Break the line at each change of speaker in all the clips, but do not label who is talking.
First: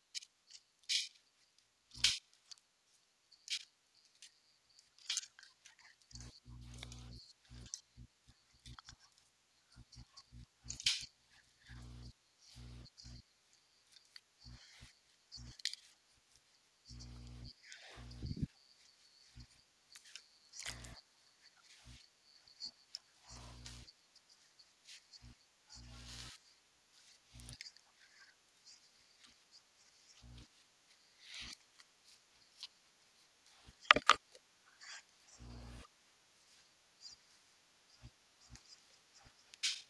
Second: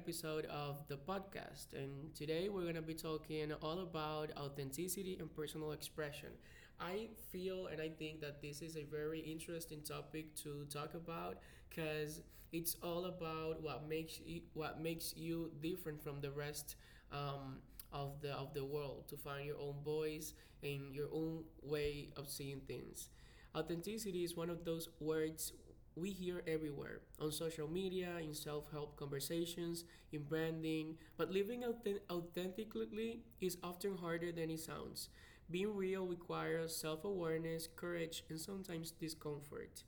episode of the podcast. And today we're going to be talking all about authenticity and personal expression. I feel and I think that this is a very interesting topic to talk about because it's all about what makes you different from the rest um, of the world, to find your own voice and your own way of seeing things. Authenticity is one of those words we hear everywhere, on social media, in self help conversations, in branding, but living authentically is often harder than it sounds. Being real requires self awareness, courage, and sometimes discomfort.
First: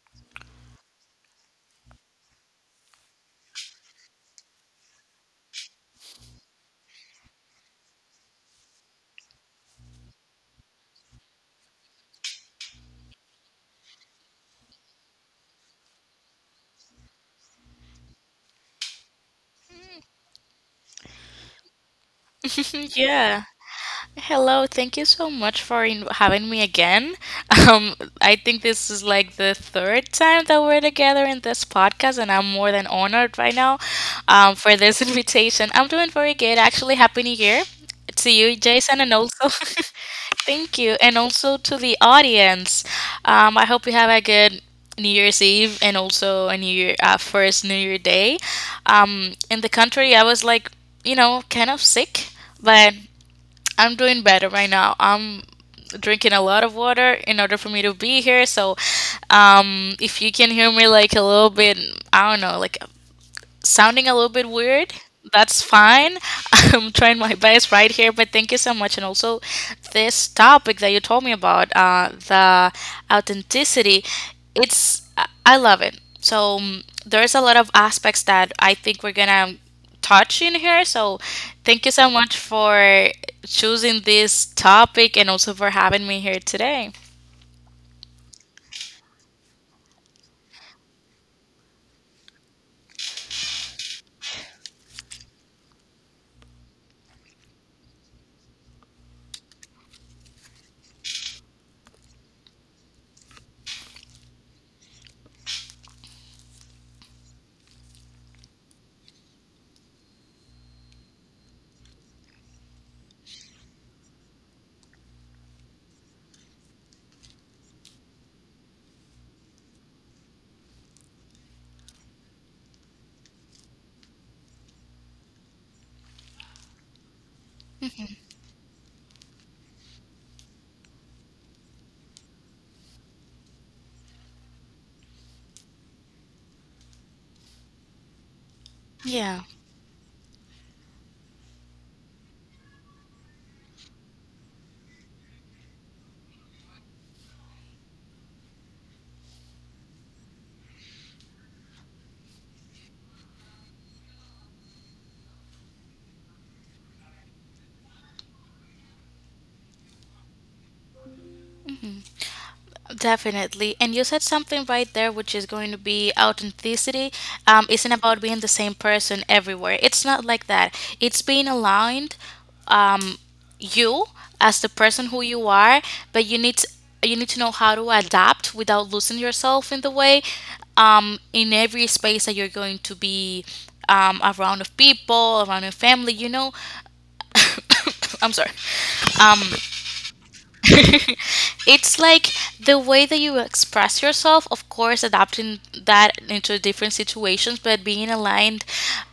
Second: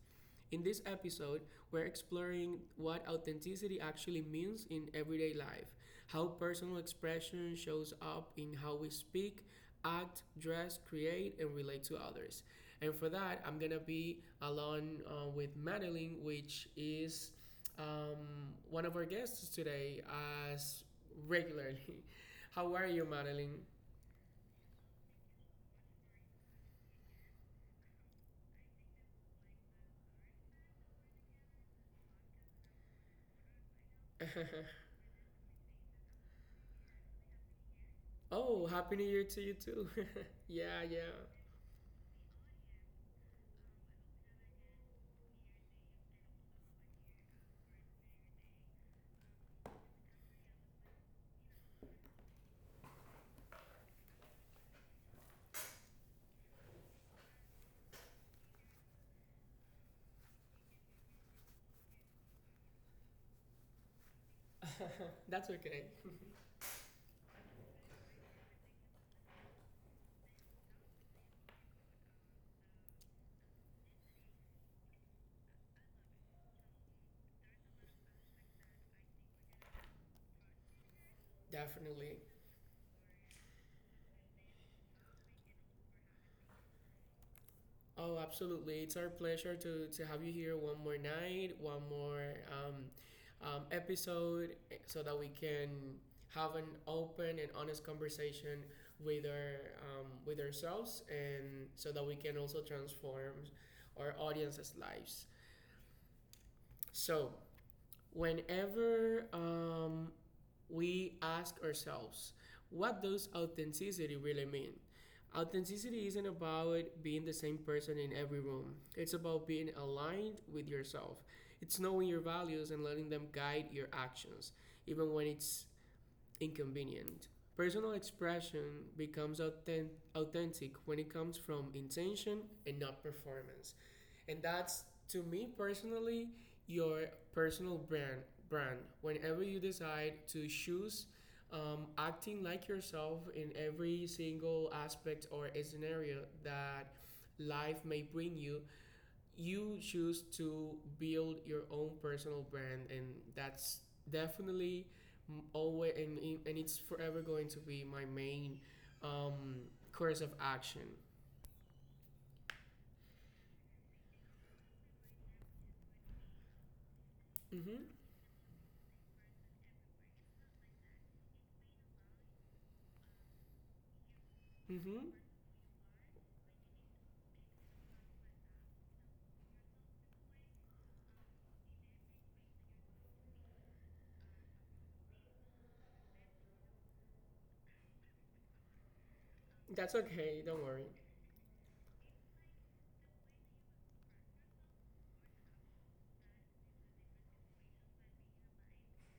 In this episode, we're exploring what authenticity actually means in everyday life, how personal expression shows up in how we speak, act, dress, create, and relate to others. And for that, I'm gonna be along with Madeline, which is one of our guests today, as regularly. How are you,
Yeah.
Madeline?
Hello. Thank you so much for having me again. Um, I think this is like the third time that we're together in this podcast, and I'm more than honored right now for this invitation. I'm doing very good. Actually, Happy New Year to you,
Oh, happy
Jason,
new
and
year to
also
you too.
thank
Yeah,
you,
yeah.
and also to the audience. I hope you have a good New Year's Eve and also a New Year first New Year Day. In the country, I was like, kind of sick, but I'm doing better right now. I'm drinking a lot of water in order for me to be here. So, if you can hear me like a little bit, I don't know, like sounding a little bit weird.
That's
That's
okay.
fine. I'm trying my best right here, but thank you so much. And also, this topic that you told me about, the authenticity, it's I love it. So there's a lot of aspects that I think we're gonna touch in here. So thank you so
Definitely.
much for choosing this topic and also for having me here today.
Oh, absolutely. It's our pleasure to have you here one more night, one more episode, eh, so that we can have an open and honest conversation with our with ourselves, and so that we can also transform our audience's lives. So, whenever we ask ourselves what does authenticity really mean. Authenticity isn't about being the same person in every room, it's about being aligned with yourself. It's knowing your values and letting them guide your actions, even when it's inconvenient. Personal expression becomes authentic when it comes from intention and not performance. And that's, to me personally, your personal brand
Yeah.
whenever you decide to choose, acting like yourself in every single aspect or scenario that life may bring you. You choose to build your own personal brand, and that's definitely always, and it's forever going to be my main, um, course of action.
Definitely. And you said something right there, which is going to be authenticity.
Mm-hmm.
Isn't about being the same person everywhere. It's not like that. It's being aligned, um, you as the person
Mm-hmm.
who you are, but you need to know how to adapt without losing yourself in the way, in every space that you're going to be around of people, around your family. You know, I'm sorry.
That's okay, don't worry.
It's like the way that you express yourself, of course adapting that into different situations, but being aligned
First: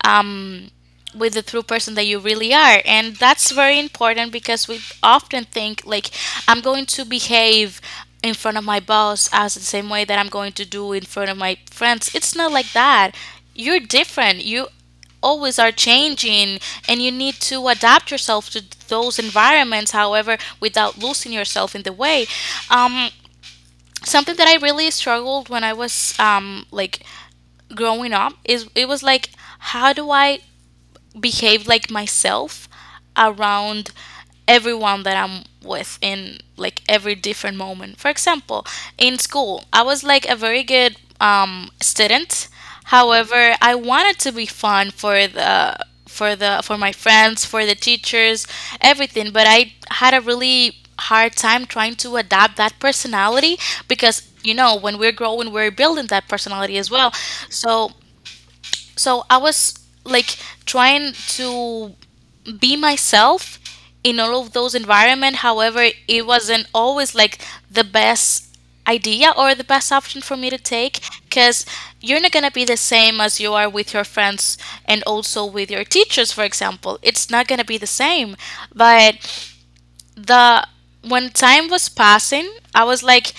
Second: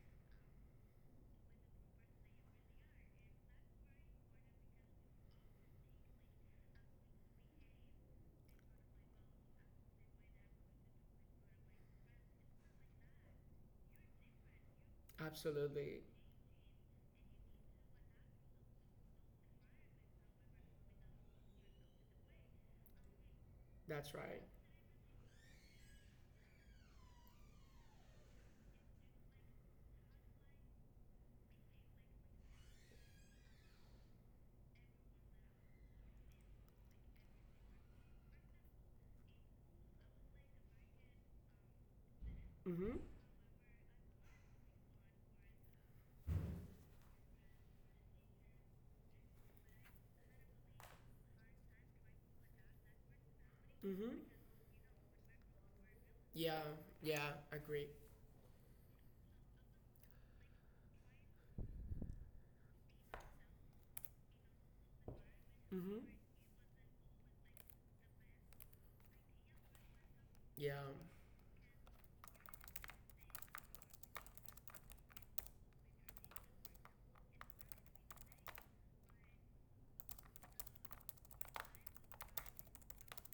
um with the true person that you really are. And that's very important because we often think like I'm going to behave in front of my boss as the same way that I'm going to do in front of my friends. It's not like that. You're different, you always are
Absolutely.
changing, and you need to adapt yourself to those environments, however without losing yourself in the way. um,
That's
Something
right.
that I really struggled when I was like growing up is it was like how do I behave like myself around everyone that I'm with in like every different moment. For example, in school, I was like a very good student.
Mhm.
However, I wanted to be fun for the for my friends, for the teachers, everything, but I had a really hard time trying to adapt that personality, because
Mhm.
you know when we're growing we're building that
Yeah.
personality as well.
Yeah,
so
agree.
so I was like trying to be myself in all of those environment. However,
Mhm.
it wasn't always like the best idea or the best option for me to
Yeah.
take, because you're not going to be the same as you are with your friends and also with your teachers, for example. It's not going to be the same, but the when time was passing I was like,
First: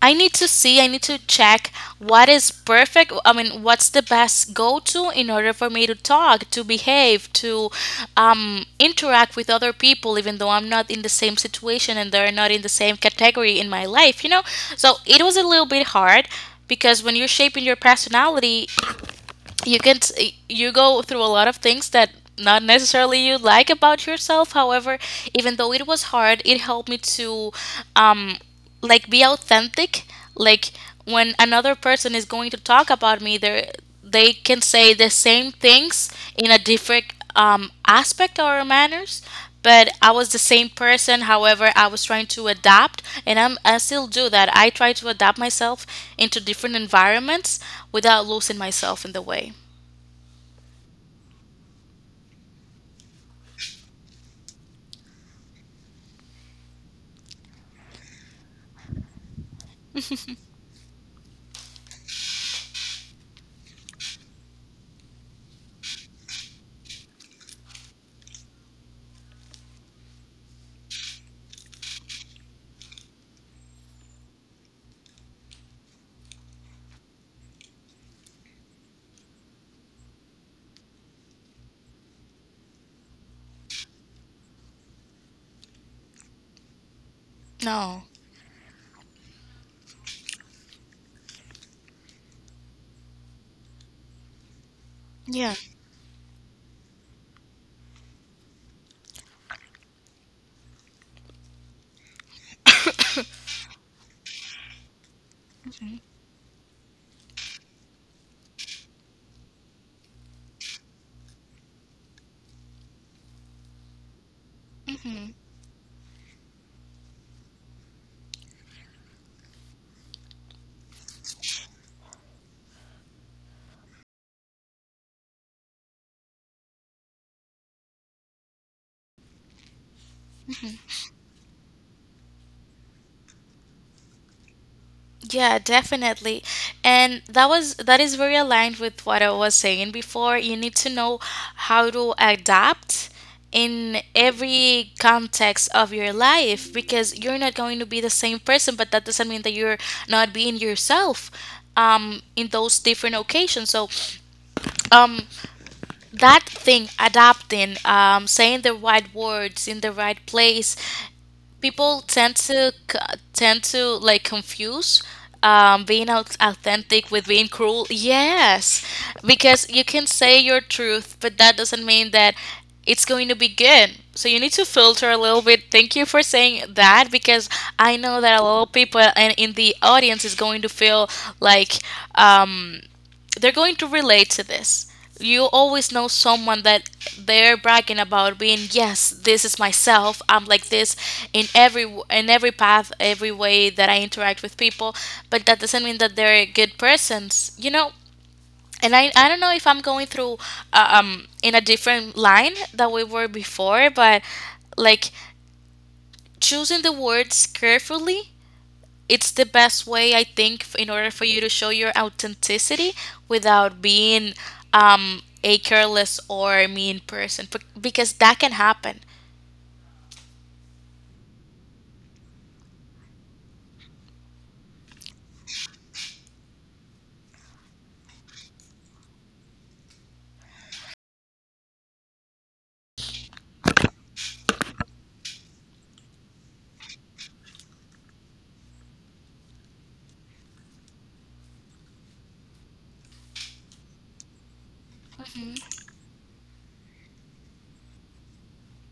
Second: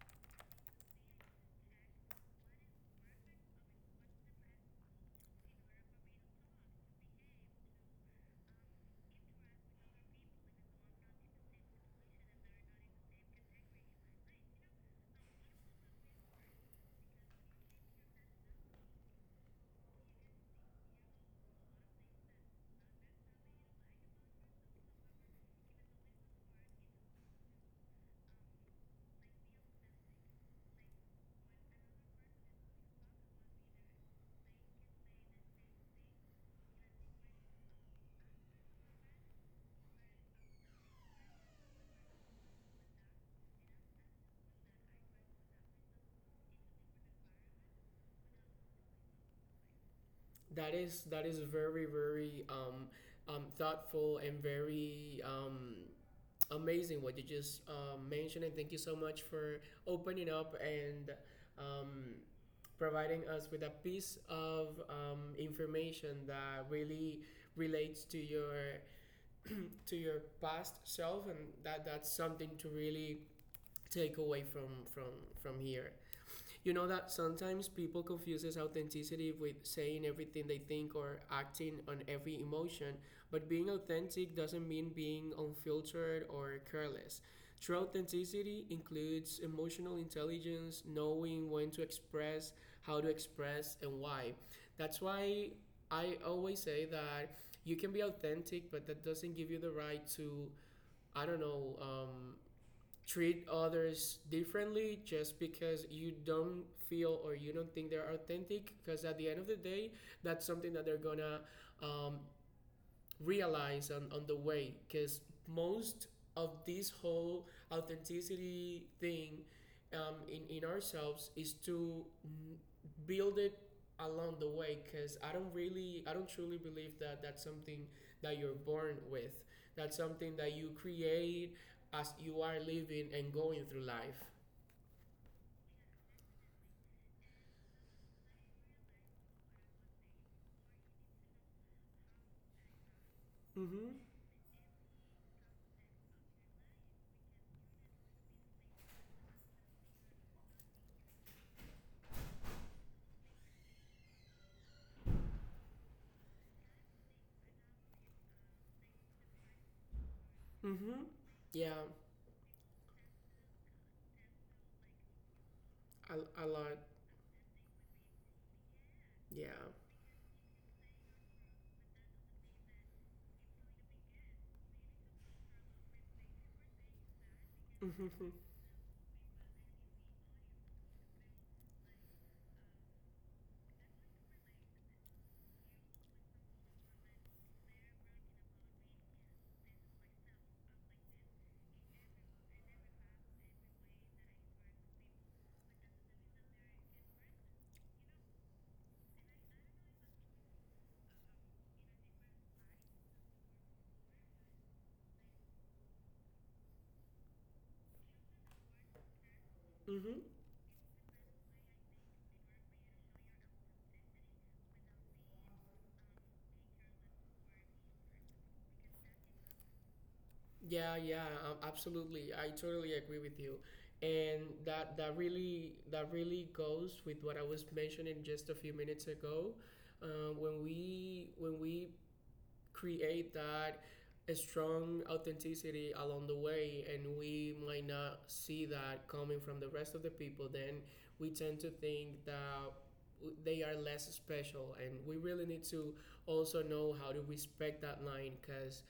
I need to see, I need to check what is perfect. I mean, what's the best go to in order for me to talk, to behave, to interact with other people, even though I'm not in the same situation and they're not in the same category in my life, you know? So it was a little bit hard, because when you're shaping your personality, you go through a lot of things that not necessarily you like about yourself. However, even though it was hard, it helped me to um like be authentic. Like when another person is going to talk about me, they can say the same things in a different aspect or manners, but I was the same person. However, I was trying to adapt, and I still do that. I try to adapt myself into different environments without losing myself in the way.
That is, that is very very thoughtful and very amazing what you just mentioned, and thank you so much for opening up and um providing us with a piece of information that really relates to your, to your past self, and that that's something to really take away from, from here. You know, that sometimes people confuses authenticity with saying everything they think or acting on every emotion, but being authentic doesn't mean being unfiltered or careless. True
No.
authenticity includes emotional intelligence, knowing when to express, how to express, and why. That's
Yeah.
why I always say that you can be authentic, but that doesn't give you the right to, I don't know, treat others differently just
Hmm.
because you don't feel or you don't think they're authentic, because at the end of the day, that's something that they're gonna, um, realize on the way,
Hmm.
because most of this whole authenticity thing, in ourselves is to build it along the way, because I don't really, I don't truly believe that that's something that you're born with. That's something
Hmm.
that you create as you are living and going through life.
Yeah, definitely. And that is very aligned with what I was saying before. You need to know how to adapt in
Mm-hmm.
every context of your life, because you're not going to be the same person, but that doesn't mean that you're not being yourself in those different occasions. So um that thing adapting, saying the right words in the right place,
Mm-hmm.
people
Yeah.
tend to c- tend to like confuse
A, a lot.
authentic with being cruel. Yes, because you
Yeah.
can say your truth, but that doesn't mean that it's going to be good. So you need to filter a little bit. Thank you for saying that, because I know that a lot
Mm-hmm.
of people and in the audience is going to feel like. Um, they're going to relate to this. You always know someone that they're bragging about being, yes, this is myself. I'm like this in every in every path, every way that I interact with people, but that doesn't mean that they're good persons, you know? And I don't know if I'm going through in a different line that we were before, but like choosing the words carefully, it's the best way I
Mm-hmm.
think in order for you to show your authenticity without being a careless or a mean person. Because that can happen.
Yeah, yeah, absolutely. I totally agree with you, and that that really, that really goes with what I was mentioning just a few minutes ago. When we, when we create that, a strong authenticity along the way, and we might not see that coming from the rest of the people, then we tend to think that they are less special, and we really
Mhm.
need to also know how to respect that line because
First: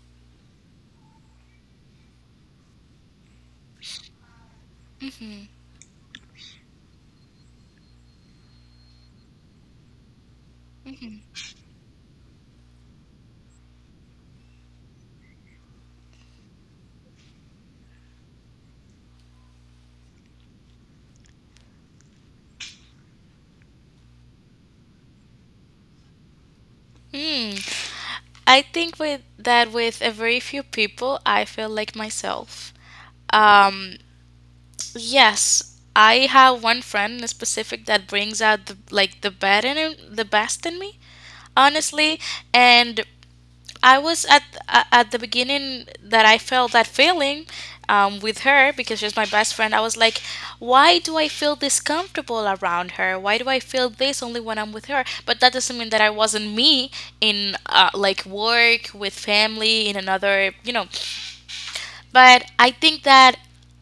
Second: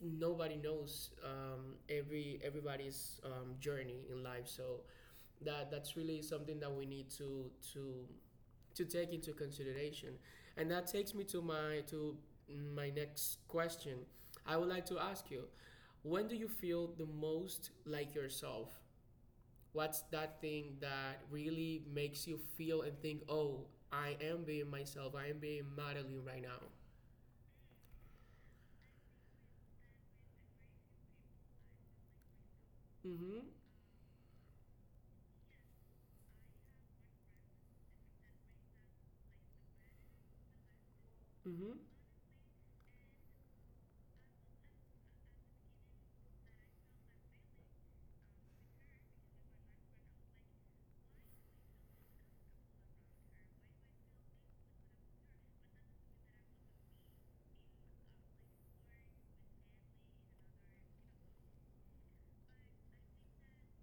nobody knows every everybody's journey in life. So
Mhm.
that, that's really something that we need to take into consideration, and that takes me
Mhm.
to my, to my next question. I would like to ask you: when do you feel the most like yourself? What's that thing that really makes you feel and think, "Oh, I am being myself. I am being Madeline right now."
Hmm. I think with that, with a very few people, I feel like myself.
Mm-hmm.
Um, yes, I have one friend in specific that brings out the, like the bad in him- the best in me,
Mm-hmm.
honestly, and I was at at the beginning that I felt that feeling with her because she's my best friend. I was like, why do I feel this comfortable around her? Why do I feel this only when I'm with her? But that doesn't mean that I wasn't me in like work with family in another, you know. But I think that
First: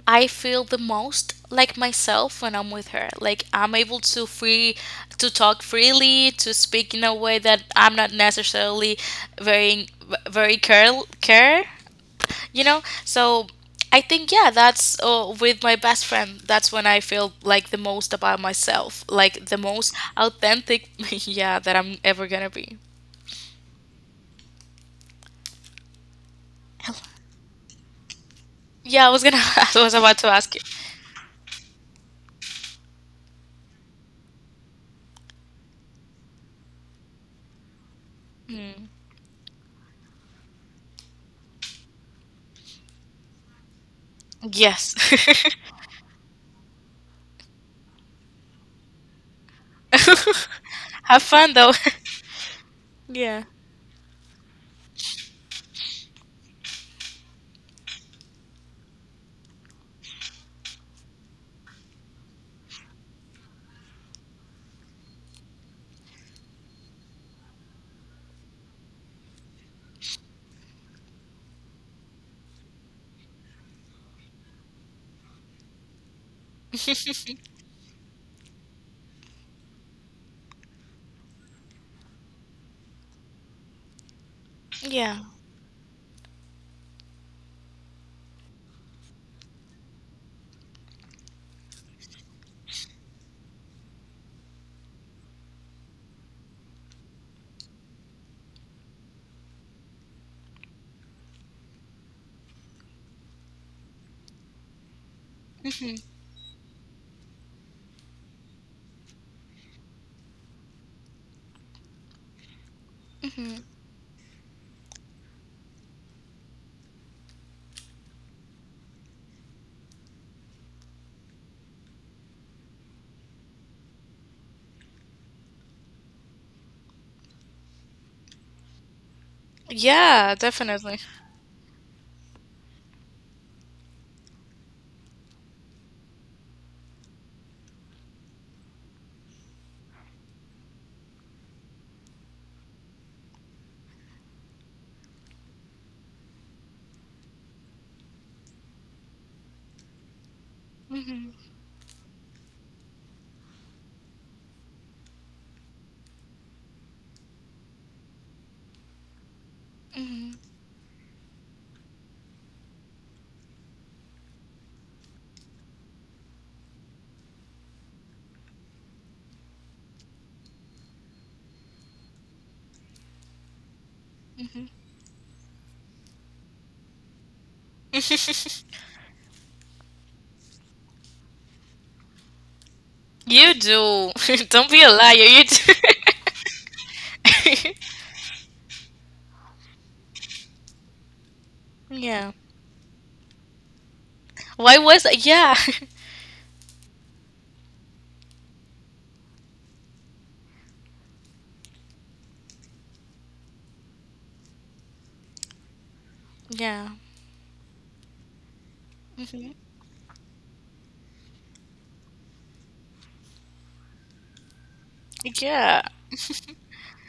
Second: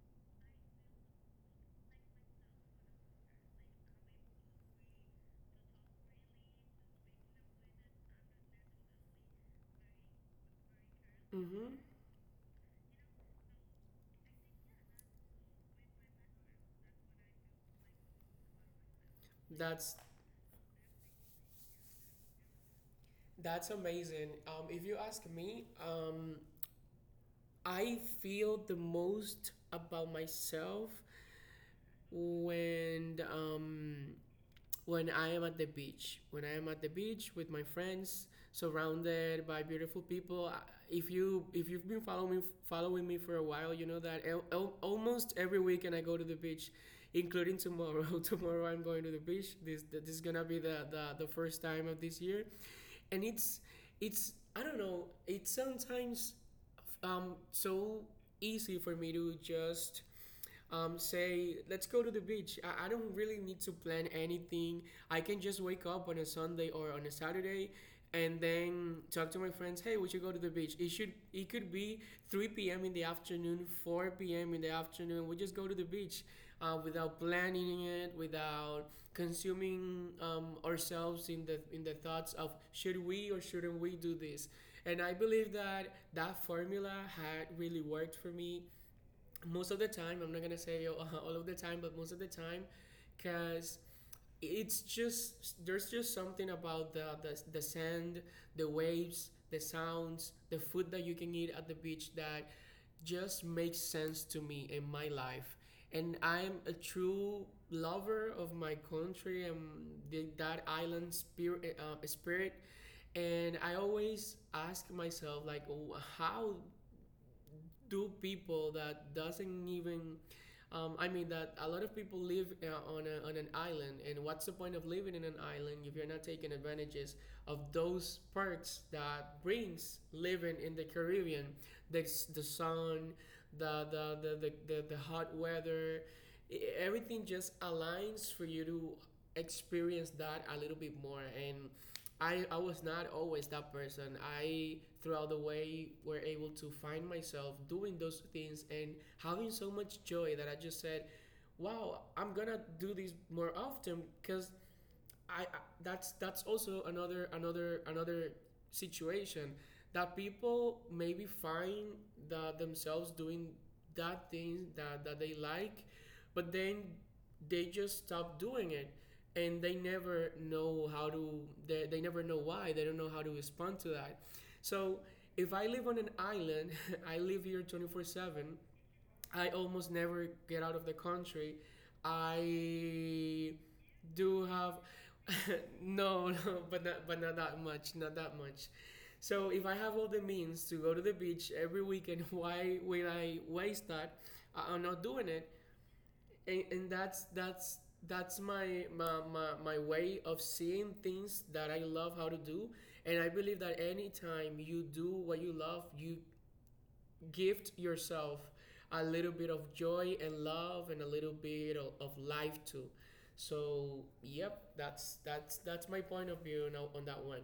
I feel the most like myself when I'm with her. Like I'm able to free to talk freely, to speak in a way that I'm not necessarily very very care care,
Mm-hmm.
you know? So I think yeah, that's with my best friend. That's when I feel like the most about myself, like the most
That's
authentic, yeah, that I'm ever going to be.
That's amazing. If you ask me, I feel the
Yeah, I was going to
most
I was
about
about to ask you.
myself when um, when I am at the beach. When I am at the beach with my friends,
Mm.
surrounded by beautiful people. If you, if you've been following me for a while, you know that
Yes.
almost every weekend I go to the beach, including tomorrow. Tomorrow I'm going to the beach. This is gonna be the, the
Have
the
fun
first
though.
time of this year, and
Yeah.
it's, I don't know. It's sometimes so easy for me to just say, let's go to the beach. I don't really need to plan anything. I can just wake up on a Sunday or on a Saturday, and then talk to my friends, hey, we should go to the beach. It should, it could be 3 p.m. in the afternoon, 4 p.m. in the afternoon. We just go to the beach, without planning it, without consuming ourselves in the, in the thoughts of should we or shouldn't we do this. And I
Yeah.
believe that that formula had really worked for me most of the time. I'm not gonna say, yo, all of the time, but most of the time. Because it's just, there's just something about the sand, the waves, the sounds, the food that you can eat at the beach, that just makes sense to me in my life.
Hmm.
And I'm a true lover of my country and that island spirit, spirit. And
Hmm.
I always ask myself like, oh, how, two people that doesn't even, I mean, that a lot of people live on, a, on an island, and what's the point of living in an island if you're not taking advantages of those perks that brings
Yeah,
living in the
definitely.
Caribbean? The sun, the the, the, the, the hot weather, everything just aligns for you to experience that a little bit more. And I was not always that person. I, throughout the way, were able to find myself doing those things and having so much joy that I just said,
Hmm.
wow, I'm gonna do this more often. Because I that's also another situation that
Hmm.
people maybe find that themselves doing that thing that, that they like, but then they just stop doing it, and they never know how to, they never know why, they don't know how to respond to that. So
Hmm.
if I live on an island, I live here 24/7. I almost never get out of the country. I
You do.
do have,
Don't be a liar. You do.
no, no, but not that much, not that much. So if I have all the means to go to the beach every weekend,
Yeah.
why will I waste that? I'm not
Why
doing
was
it,
yeah,
and that's, that's my, my way of seeing things that I love how to do, and I believe that anytime you do what you love, you
yeah.
gift yourself a little bit of
Hmm.
joy and love and a little bit of life too. So, yep, that's, that's my
Yeah,
point of view now on that one.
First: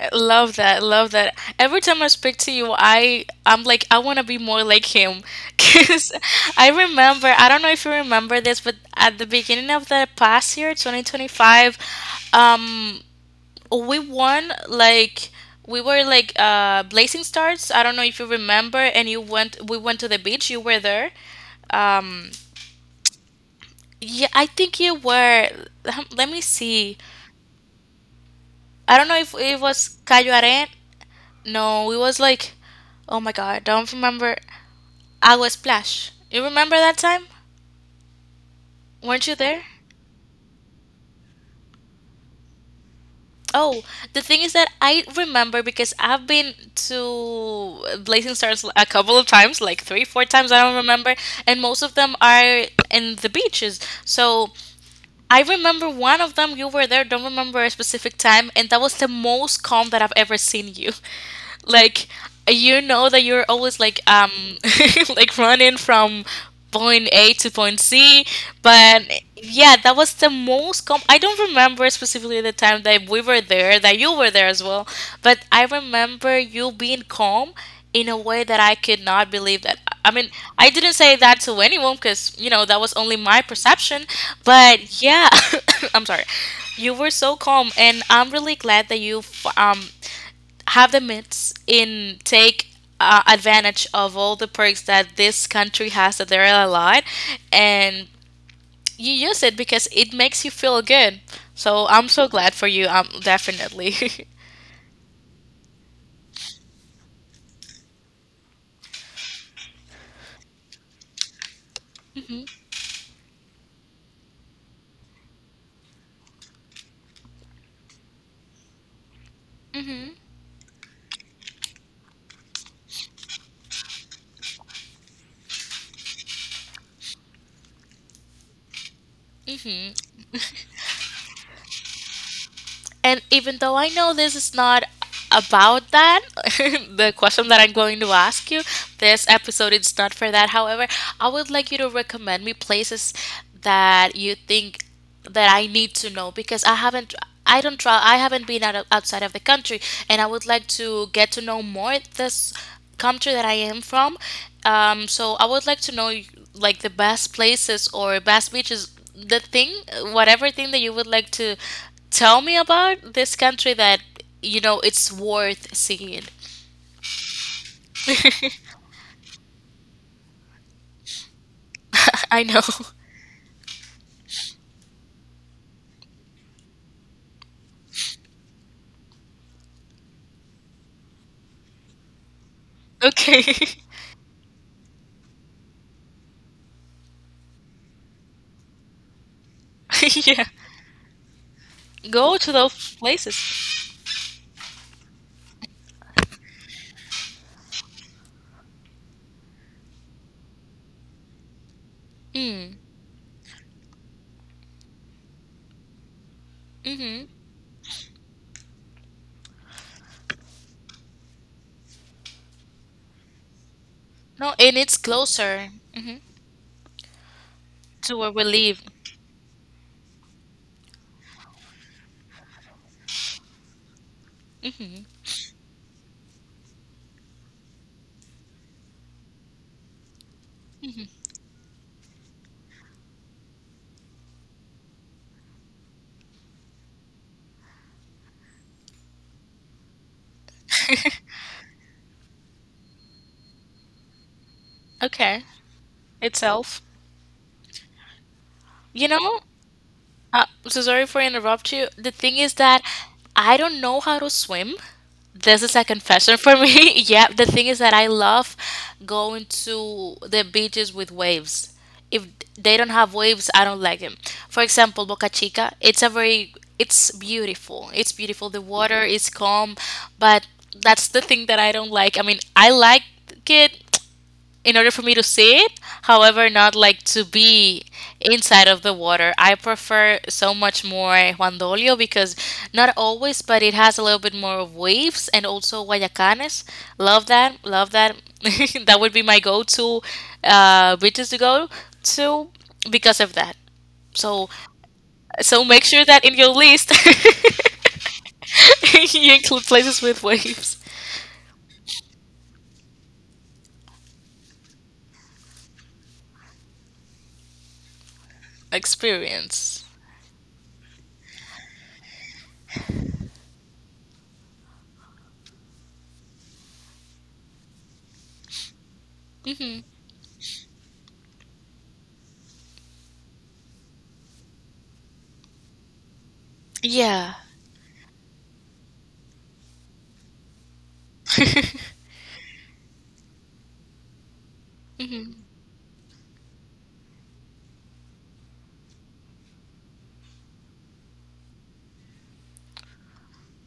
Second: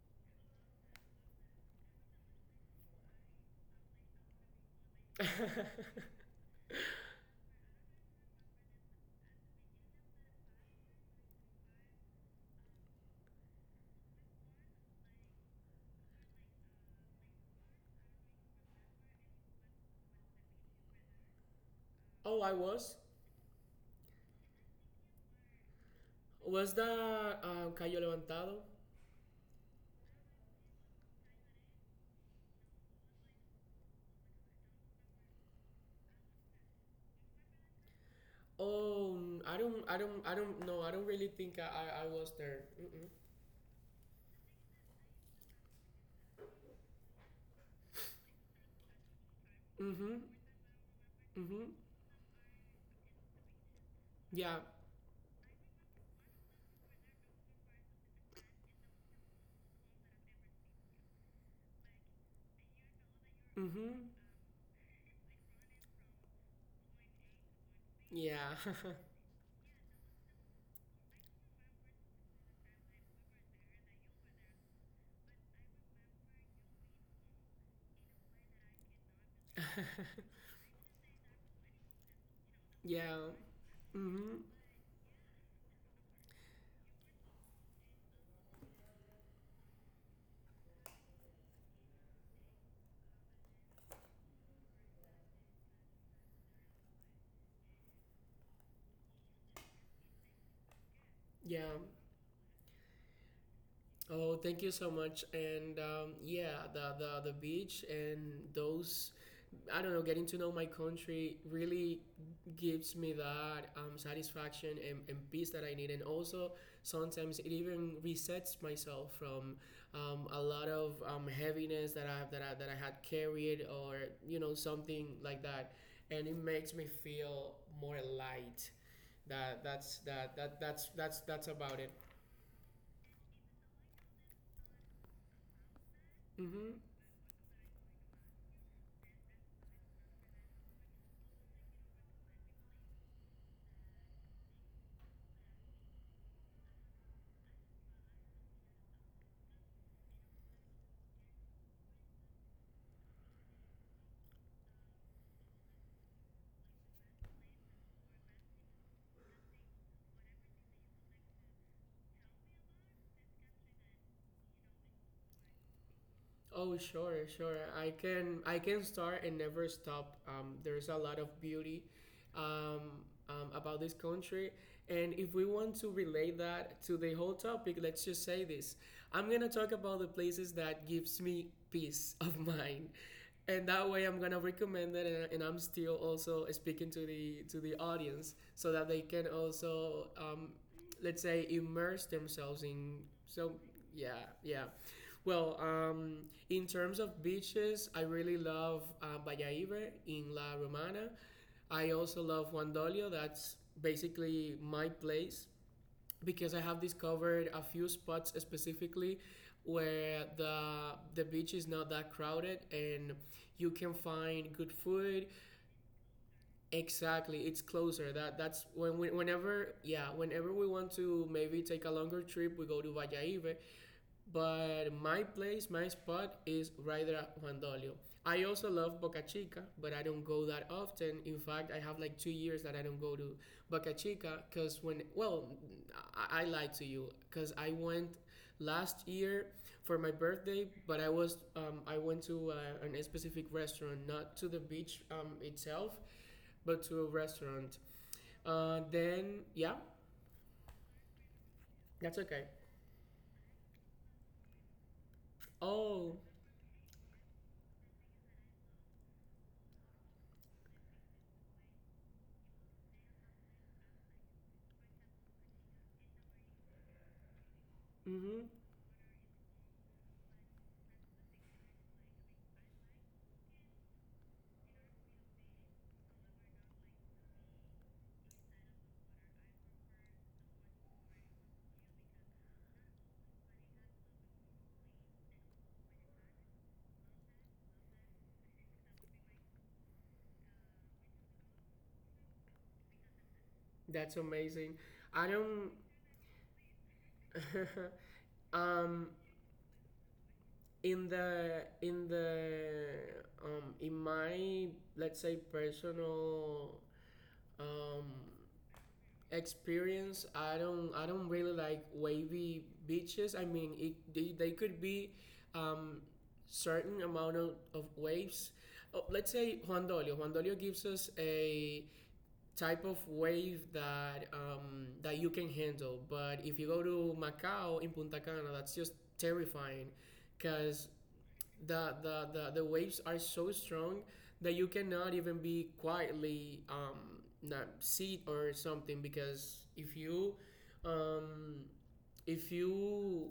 I love that. Love that. Every time I speak to you, I'm like I want to be more like him. Cuz I remember, I don't know if you remember this, but at the beginning of the past year, 2025, um we won like we were like blazing stars, I don't know if you remember, and you went we went to the beach, you were there. um
Oh, I was
yeah, I think you were. Let me
was
see.
that Cayo Levantado?
I don't know if it was Cayo Aren. No, it was like, oh my god, I don't remember. Agua Splash, you remember that time?
Oh,
Weren't you
mm,
there?
I don't, I don't know. I don't really think I, I was there. Mm-mm.
Oh, the thing is that I remember because I've been to Blazing Stars a couple of times, like three,
Mm-hmm.
four times, I don't remember, and
Mm-hmm.
most of them are in the beaches. So
Yeah.
I remember one of them, you were there, don't remember a specific time, and that was the most calm that I've ever seen you. Like you know that you're always like
Mm-hmm.
like running from point A to point C,
Yeah.
but yeah, that was the most com, I don't remember specifically the time that we were there, that you were there as well, but I remember you being calm in a way that I could not believe that. I mean, I didn't say that to anyone because, you know, that was only my
Yeah.
perception,
Mm-hmm.
but yeah, I'm sorry. You were so calm, and I'm really glad that you have the means in take advantage of all the perks that this country has that they're allowed, and you use it because it makes you feel good.
Yeah.
So I'm so glad for you, definitely.
Oh, thank you so much. And yeah, the beach and those, I don't know, getting to know my country really gives me that satisfaction and peace that I need. And also, sometimes it even resets myself from a lot of heaviness that that I had carried, or you know, something like that, and it makes me feel more light. That,
Mm-hmm.
that's that, that's that's about it.
And even though I know this is not about that,
Mm-hmm.
the question that I'm going to ask you, this episode is not for that. However, I would like you to recommend me places that you think that I need to know, because I don't travel, I haven't been outside of the country, and I would like to get to know more this country that I am from. So I would like to know like the best places or best beaches, the thing, whatever thing that you would like to tell me about this country that you know it's worth seeing.
Oh, sure, sure. I can, I can start and never stop. There's a lot of beauty
I know.
um, about this country, and if we want to relate that to the whole topic, let's just say this. I'm gonna talk about the places that gives me peace of mind,
Okay.
and that way I'm gonna recommend it, and I'm still also speaking to the, to the audience so that they can
yeah.
also, let's say,
Go to
immerse
those
themselves
places.
in. So yeah, yeah, well, in terms of beaches, I really love Vallaibe in La Romana. I
Mm.
also love Juan Dolio. That's basically my place because I
Mm-hmm.
have discovered a few spots specifically where the beach is not that crowded and you can
No, and it's
find good
closer
food.
hmm
Exactly,
to
it's
where we
closer.
live.
That's when we, whenever whenever we want to maybe take a longer trip, we go to Vallaive,
Hmm
but my place, my spot is right there at Juan Dolio. I also love Boca Chica, but I don't go that
hmm
often. In fact, I have like 2 years that I don't go to Boca Chica because I lied to you because I went last year for my birthday, but I was, I went to an specific restaurant, not to the beach
Okay.
itself,
Itself.
but to a restaurant.
You know,
Yeah,
so sorry for interrupt you. The thing
that's
is
okay.
that I don't know how to swim. This is a confession
Oh,
for me. yeah, the thing is that I love going to the beaches with waves. If they don't have waves, I don't like them. For example, Boca Chica, it's a very it's beautiful. It's beautiful. The
mm-hmm.
water is calm, but that's the thing that I don't like. I mean, I like it in order for me to see it, however, not like to be inside of the water. I prefer so much more Juan Dolio because not always, but it has a little bit more of waves, and also Guayacanes. Love that. Love that. that would be my go to beaches to go to because of that. So,
That's amazing. I
so make
don't.
sure that in your list you
um
include places with waves
in the in my, let's say, personal um
experience.
experience, I don't really like wavy beaches. I mean, it they could be um certain amount of waves. Oh, let's
Hmm
say Juan Dolio gives us a type of wave that that you can handle. But if you go
Yeah.
to Macau in Punta Cana, that's just terrifying because the waves are so strong that you cannot even be quietly, not sit or something, because if you um, if you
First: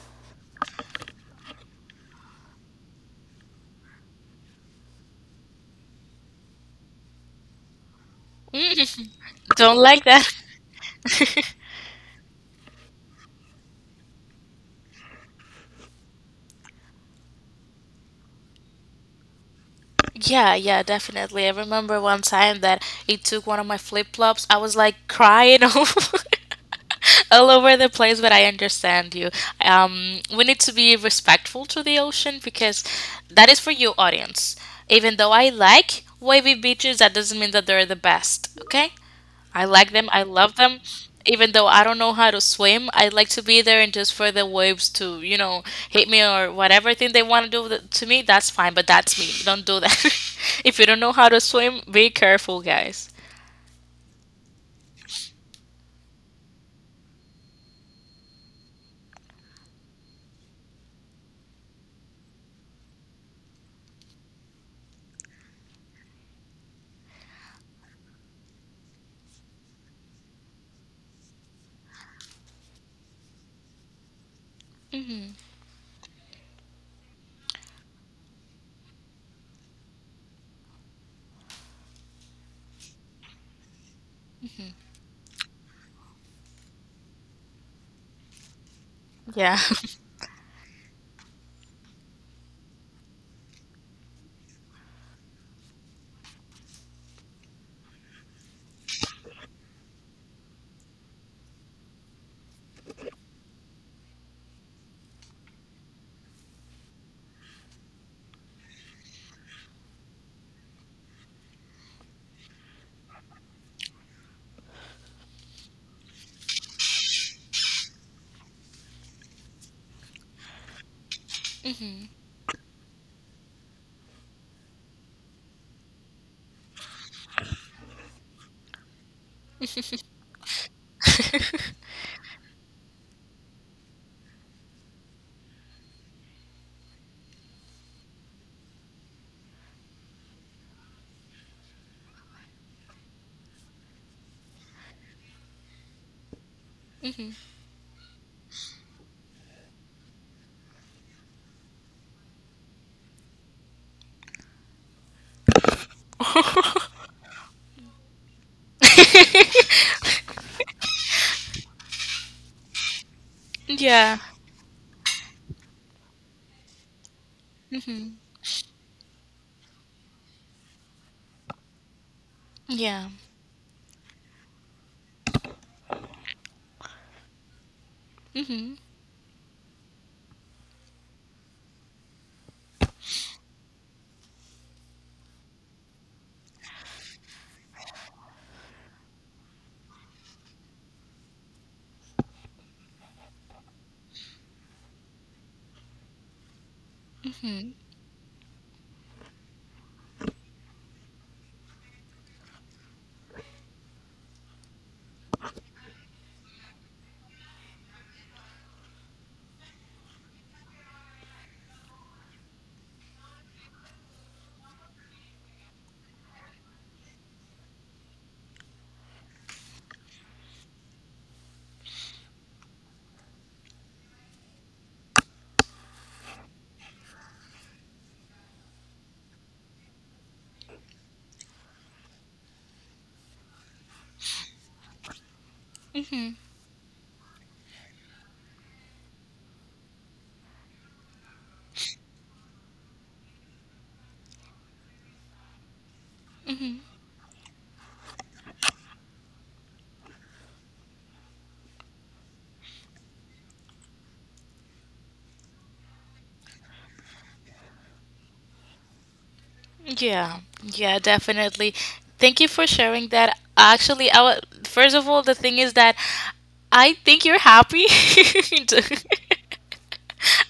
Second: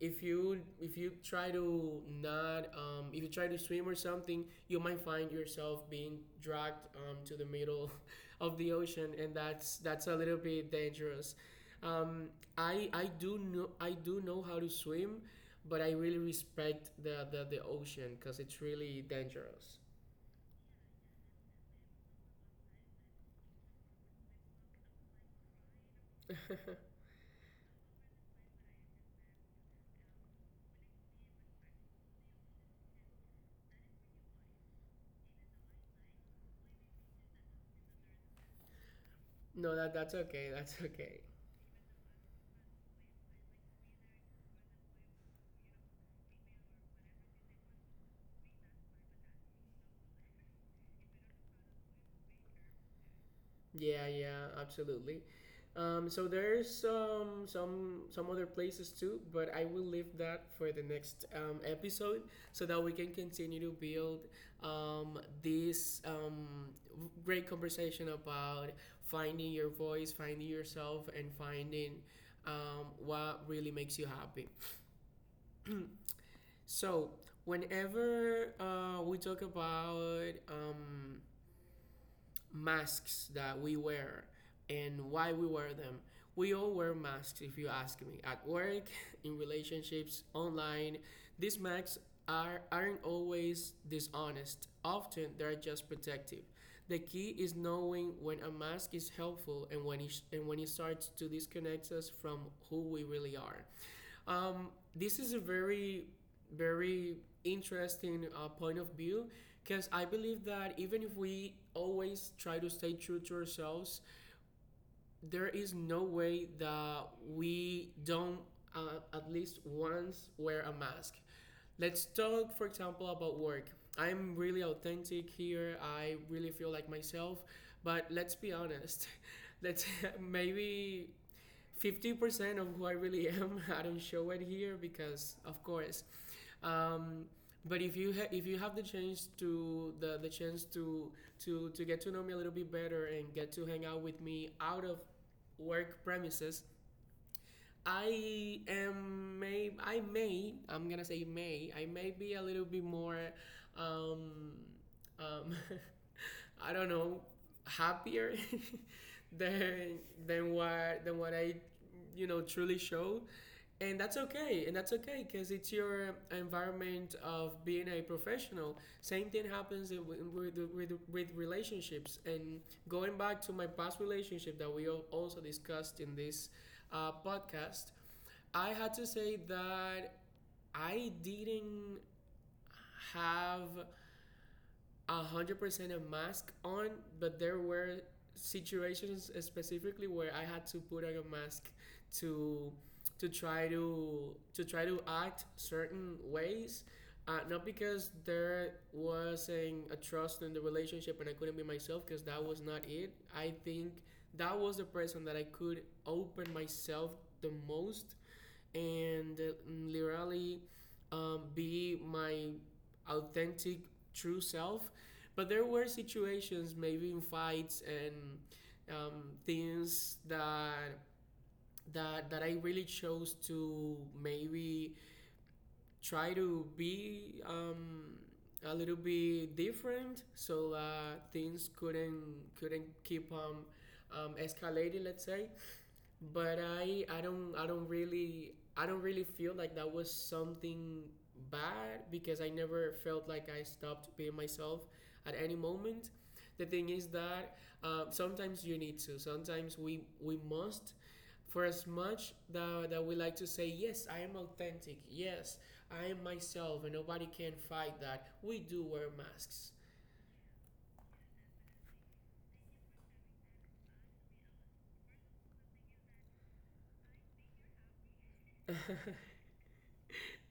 if you try to not, if you try to swim or something, you might find yourself being dragged, to the middle of the
Mm,
ocean, and
don't
that's
like
that's a
that.
little bit dangerous. um, I do know, I do know how to swim, but I really respect the ocean because it's really dangerous.
Yeah, yeah, definitely. I remember one time that it took one of my flip-flops. I was like crying over all over the place, but I understand you. We need to be respectful to the ocean because that is for you, audience. Even though I like wavy beaches, that doesn't mean that they're the best, okay? I
No,
like them. I love
that's
them.
okay.
Even though I don't know how to swim, I like to be there and just for the waves to, you know, hit me or whatever thing they want to do to me, that's fine, but that's me. Don't do that. If you don't know how to swim, be careful, guys.
Yeah, yeah, absolutely. So there's, some other places too, but I will leave that for the next episode so that we can continue to build, um, this great conversation about finding your voice, finding yourself, and finding what really makes you happy.
Hmm
So whenever we talk about, masks that we wear and why we wear them. We all wear masks, if you ask me, at work, in
Yeah.
relationships, online. These masks are, aren't always dishonest. Often, they're just protective. The key is knowing when a mask is helpful and and when it starts to disconnect us from who we really are. Um, this is a very, very interesting point of view, because I believe that even if we always try to stay true to ourselves, there is no way that we don't, at least once, wear a mask. Let's
hmm
talk, for example, about work. I'm really authentic here. I really feel like myself. But let's be honest. Let's maybe 50% of who I really am, I don't show it here because, of course. Um, but if you have the chance to to get to know me a little bit better and get to hang out with me out of work premises, I'm gonna say may I may be a little bit more, um, um, I don't know, happier than than what I, you know, truly show,
Yeah.
and that's okay because it's your environment of being a
hmm
professional. Same thing happens with with relationships, and
Yeah.
going back to my past relationship that we also discussed in this podcast, I
hmm
had to say that I didn't have 100% a mask on, but there were situations specifically where I had to put on a mask to to try to act certain ways. Not
hmm
because there wasn't a trust in the relationship and I couldn't be myself, because that was not it. I think that was the person that I could open myself the most and, literally, be my authentic, true self. But there were situations, maybe in fights and, things that that I really chose to maybe try to be, a little bit different, so that things couldn't keep, escalating. Let's say,
hmm
but I don't really feel like that was something bad, because I never felt like I stopped being myself at any moment. The thing is that, sometimes you need to. Sometimes we must. For as much that we like to say, yes, I am authentic. Yes, I am myself, and nobody can fight that. We do wear masks.
Yeah, yeah, definitely. Thank you for sharing that. Actually, I wa first of all, the thing is that I think you're happy.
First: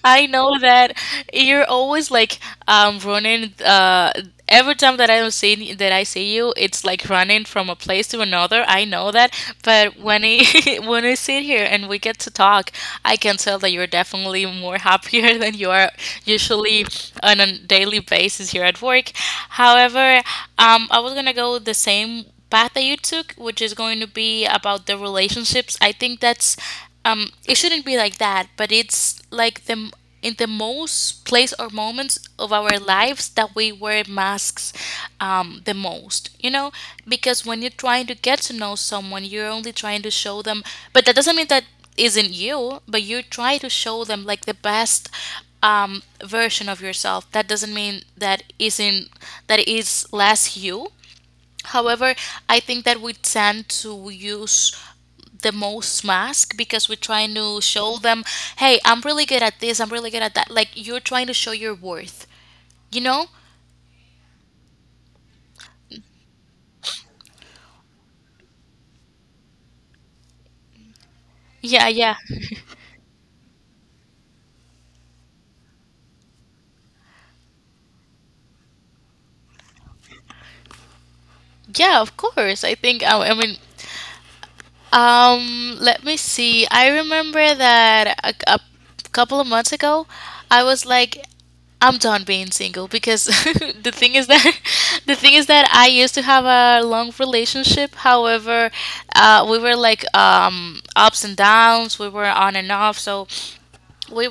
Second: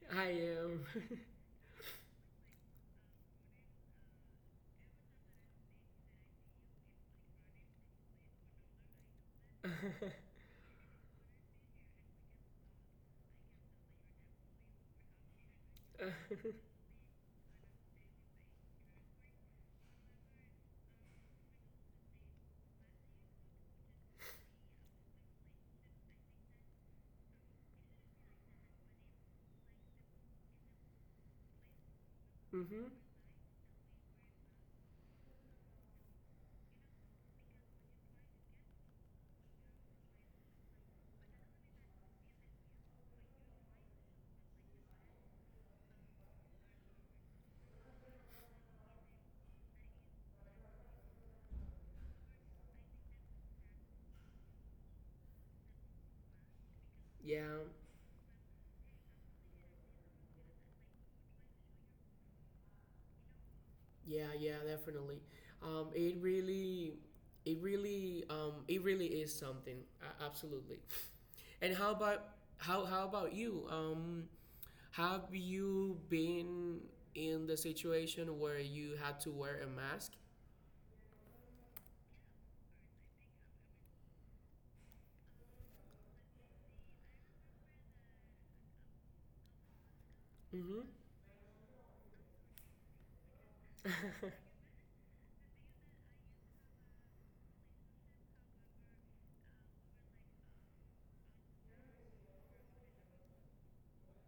I
I
know
am.
that you're always like running every time that I don't see that I see you, it's like running from a place to another. I know that, but when I when I sit here and we get to talk, I can tell that you're definitely more happier than you are usually on a daily basis here at work. However, I was gonna go the same path that you took, which is going to be about the relationships. I think that's it shouldn't be like that, but it's like in the most place or moments of our
Hmm.
lives that we wear masks, the most, you know, because when you're trying to get to know someone, you're only trying to show them, but that doesn't mean that isn't you, but you try to show them like the best version of yourself. That doesn't mean that isn't that is less you. However, I think that we tend to use the most mask because we're trying
Yeah.
to show them, hey, I'm really good at this, I'm really good at that. Like you're trying to show your worth, you know?
Yeah, yeah, definitely. It really, it really is something. Absolutely. And
Yeah,
how
yeah.
about, how about you? Have you been in the situation where you had to wear a mask?
Yeah, of course. I think, I mean, let me see. I remember that a couple of months ago, I
Mm-hmm.
was like, I'm done being single because the thing is that the thing is that I used to have a long relationship. However, we were like ups and downs. We were on and off. So we,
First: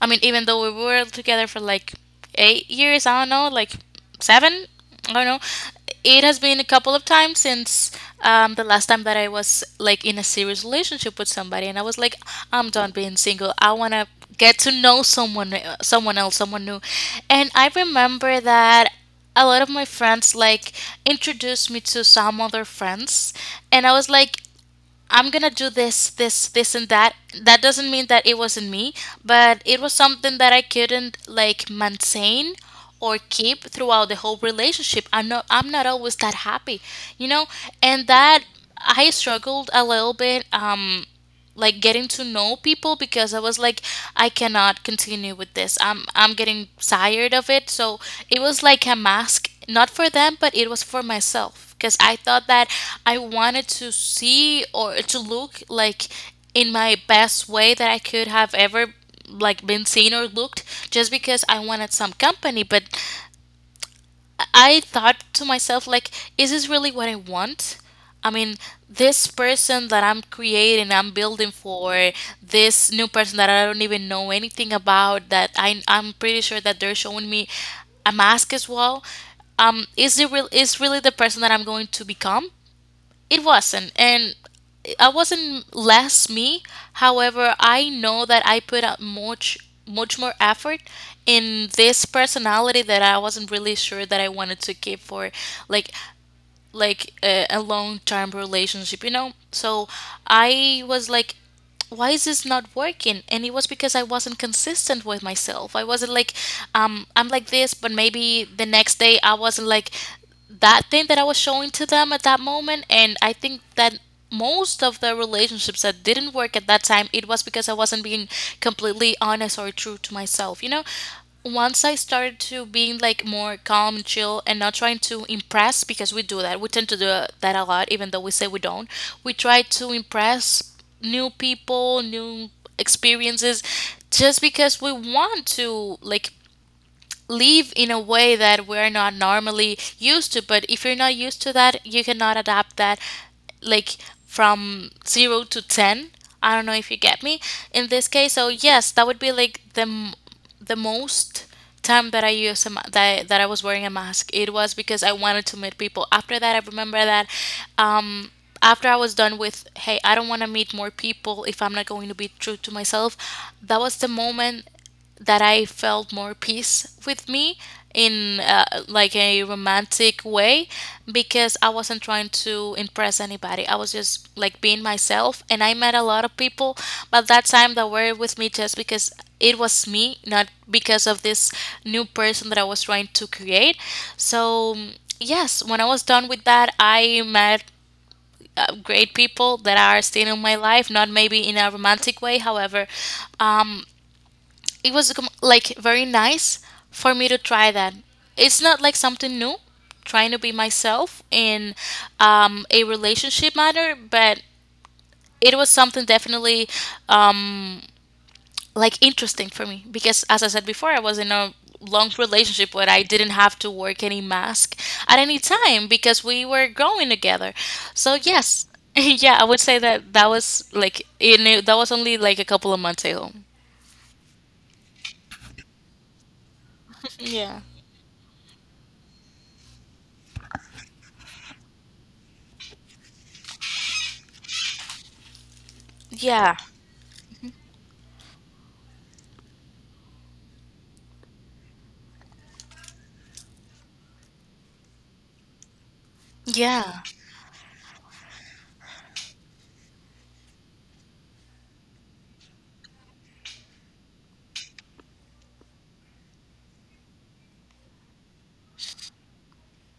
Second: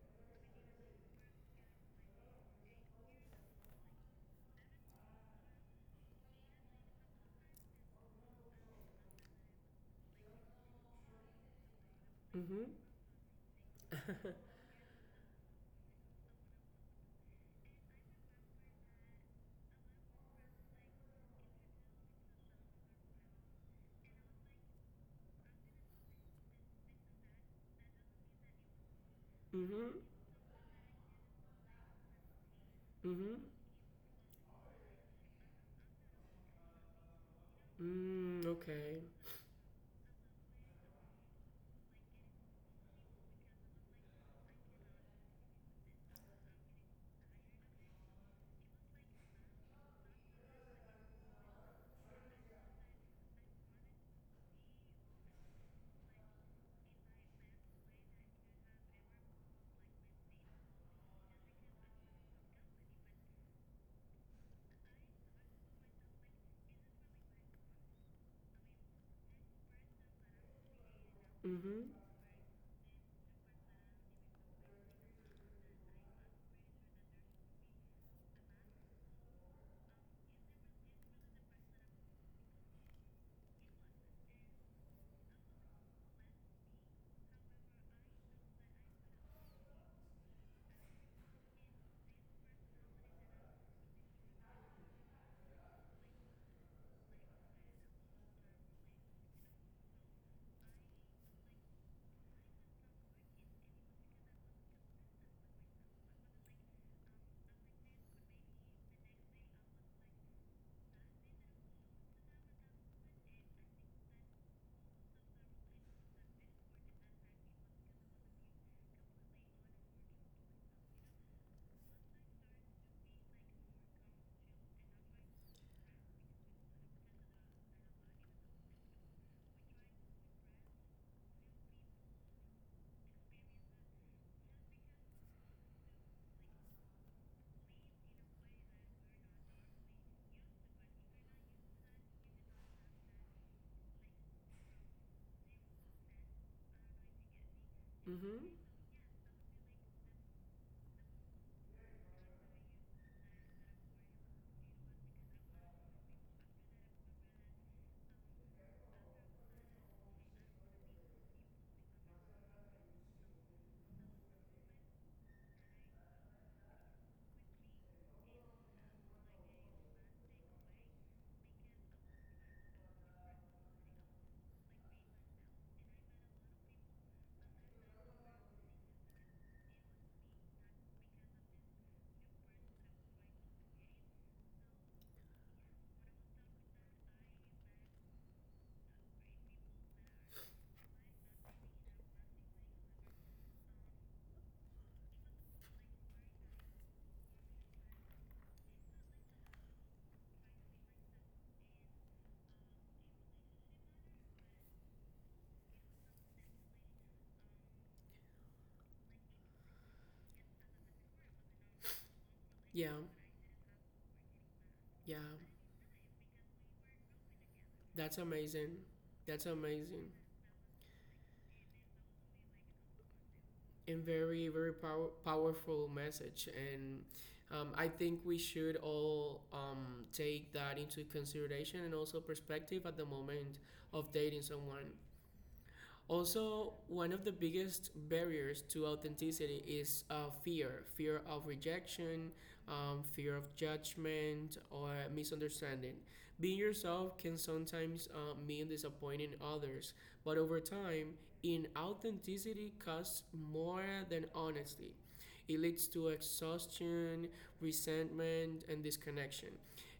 I mean, even though we were together for like 8 years, I don't know, like seven, I don't know, it has been a couple of times since the last time that I was like in a serious relationship with somebody, and I was like,
Mm-hmm.
I'm done being single. I want to get to know someone, someone else, someone new. And I remember that a lot of my friends like introduced me to some other friends, and I was like, I'm gonna do this, this, this, and that. That doesn't mean that it wasn't me, but it
Mm-hmm.
was something that I couldn't like maintain or
Mm-hmm.
keep throughout the whole relationship. I'm not always that happy, you know, and that
Mm, okay.
I struggled a little bit. Like getting to know people because I was like, I cannot continue with this. I'm getting tired of it. So it was like a mask not for them, but it was for myself, because I thought that I wanted to see or to look like in my best way that I could have ever like been seen or looked, just because I wanted some company. But I thought to myself, like, is this really what I want? I mean, this person that I'm creating, I'm building
Mm-hmm.
for, this new person that I don't even know anything about, that I'm pretty sure that they're showing me a mask as well. Is it real? Is really the person that I'm going to become? It wasn't. And I wasn't less me. However, I know that I put out much much more effort in this personality that I wasn't really sure that I wanted to keep for like like a long-term relationship, you know? So I was like, why is this not working? And it was because I wasn't consistent with myself. I wasn't like, I'm like this, but maybe the next day I wasn't like that thing that I was showing to them at that moment. And I think that most of the relationships that didn't work at that time, it was because I wasn't being completely honest or true to myself. You know, once I started to being like more calm and chill and not trying to impress, because we do that, we tend to do that a lot, even though we say we don't. We try to impress new people, new experiences, just because we want to like live in a way that we're not normally used to. But if you're not used to that, you cannot adapt that like from zero to 10. I don't know if you get me in this case.
Mm-hmm.
So, yes, that would be like the most time that I used that I was wearing a mask. It was because I wanted to meet people. After that, I remember that um, after I was done with, hey, I don't want to meet more people if I'm not going to be true to myself, that was the moment that I felt more peace with me in like a romantic way, because I wasn't trying to impress anybody. I was just like being myself, and I met a lot of people, but that time that were with me just because it was me, not because of this new person that I was trying to create. So mm, yes, when I was done with that, I met great people that are still in my life, not maybe in a romantic way. However, um, it was like very nice for me to try that. It's not like something new, trying to be myself in a relationship matter, but it was something definitely um, like interesting for me because, as I said before, I was in a long relationship where I
Yeah.
didn't have to work any mask
Yeah.
at any time because we were growing together. So
That's
yes,
amazing.
yeah, I
That's
would say
amazing.
that that was like in that was only like a couple of months ago.
And very powerful message, and,
Yeah.
I think we should all, take that into consideration and also perspective at the moment of dating someone.
Yeah.
Also, one of the biggest barriers to authenticity is, fear of rejection, fear of judgment, or misunderstanding. Being
Yeah.
yourself can sometimes, mean disappointing others, but over time, inauthenticity costs more than honesty. It leads to exhaustion, resentment, and disconnection.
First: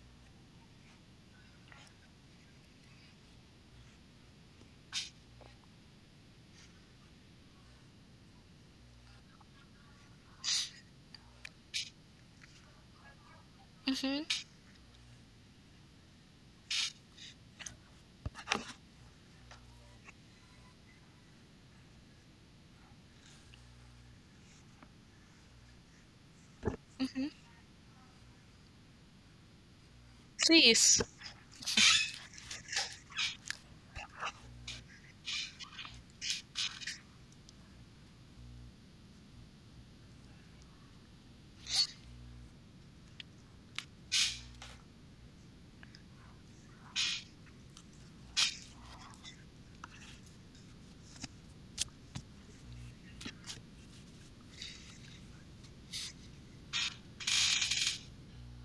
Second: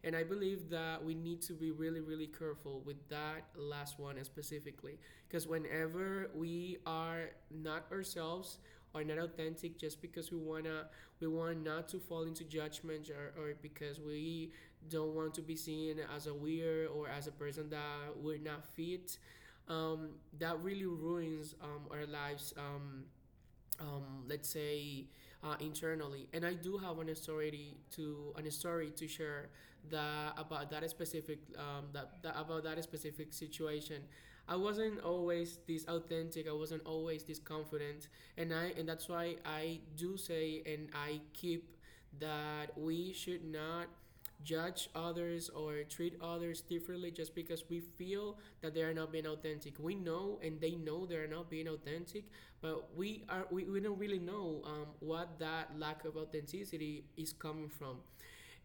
And I believe that we need to be really, really careful with that last one specifically. Because whenever we are not ourselves or not authentic just because we want not to fall into judgment, or because
Mm-hmm.
we don't want to be seen as a weird or as a person that we're not fit, um, that really ruins, our lives, let's say, internally. And I do have an
Mm-hmm.
story to share that about that
Please.
specific, that, that about that specific situation. I wasn't always this authentic, I wasn't always this confident, and that's why I do say and I keep that we should not judge others or treat others differently just because we feel that they are not being authentic. We know and they know they are not being authentic, but we don't really know, what that lack of authenticity is coming from.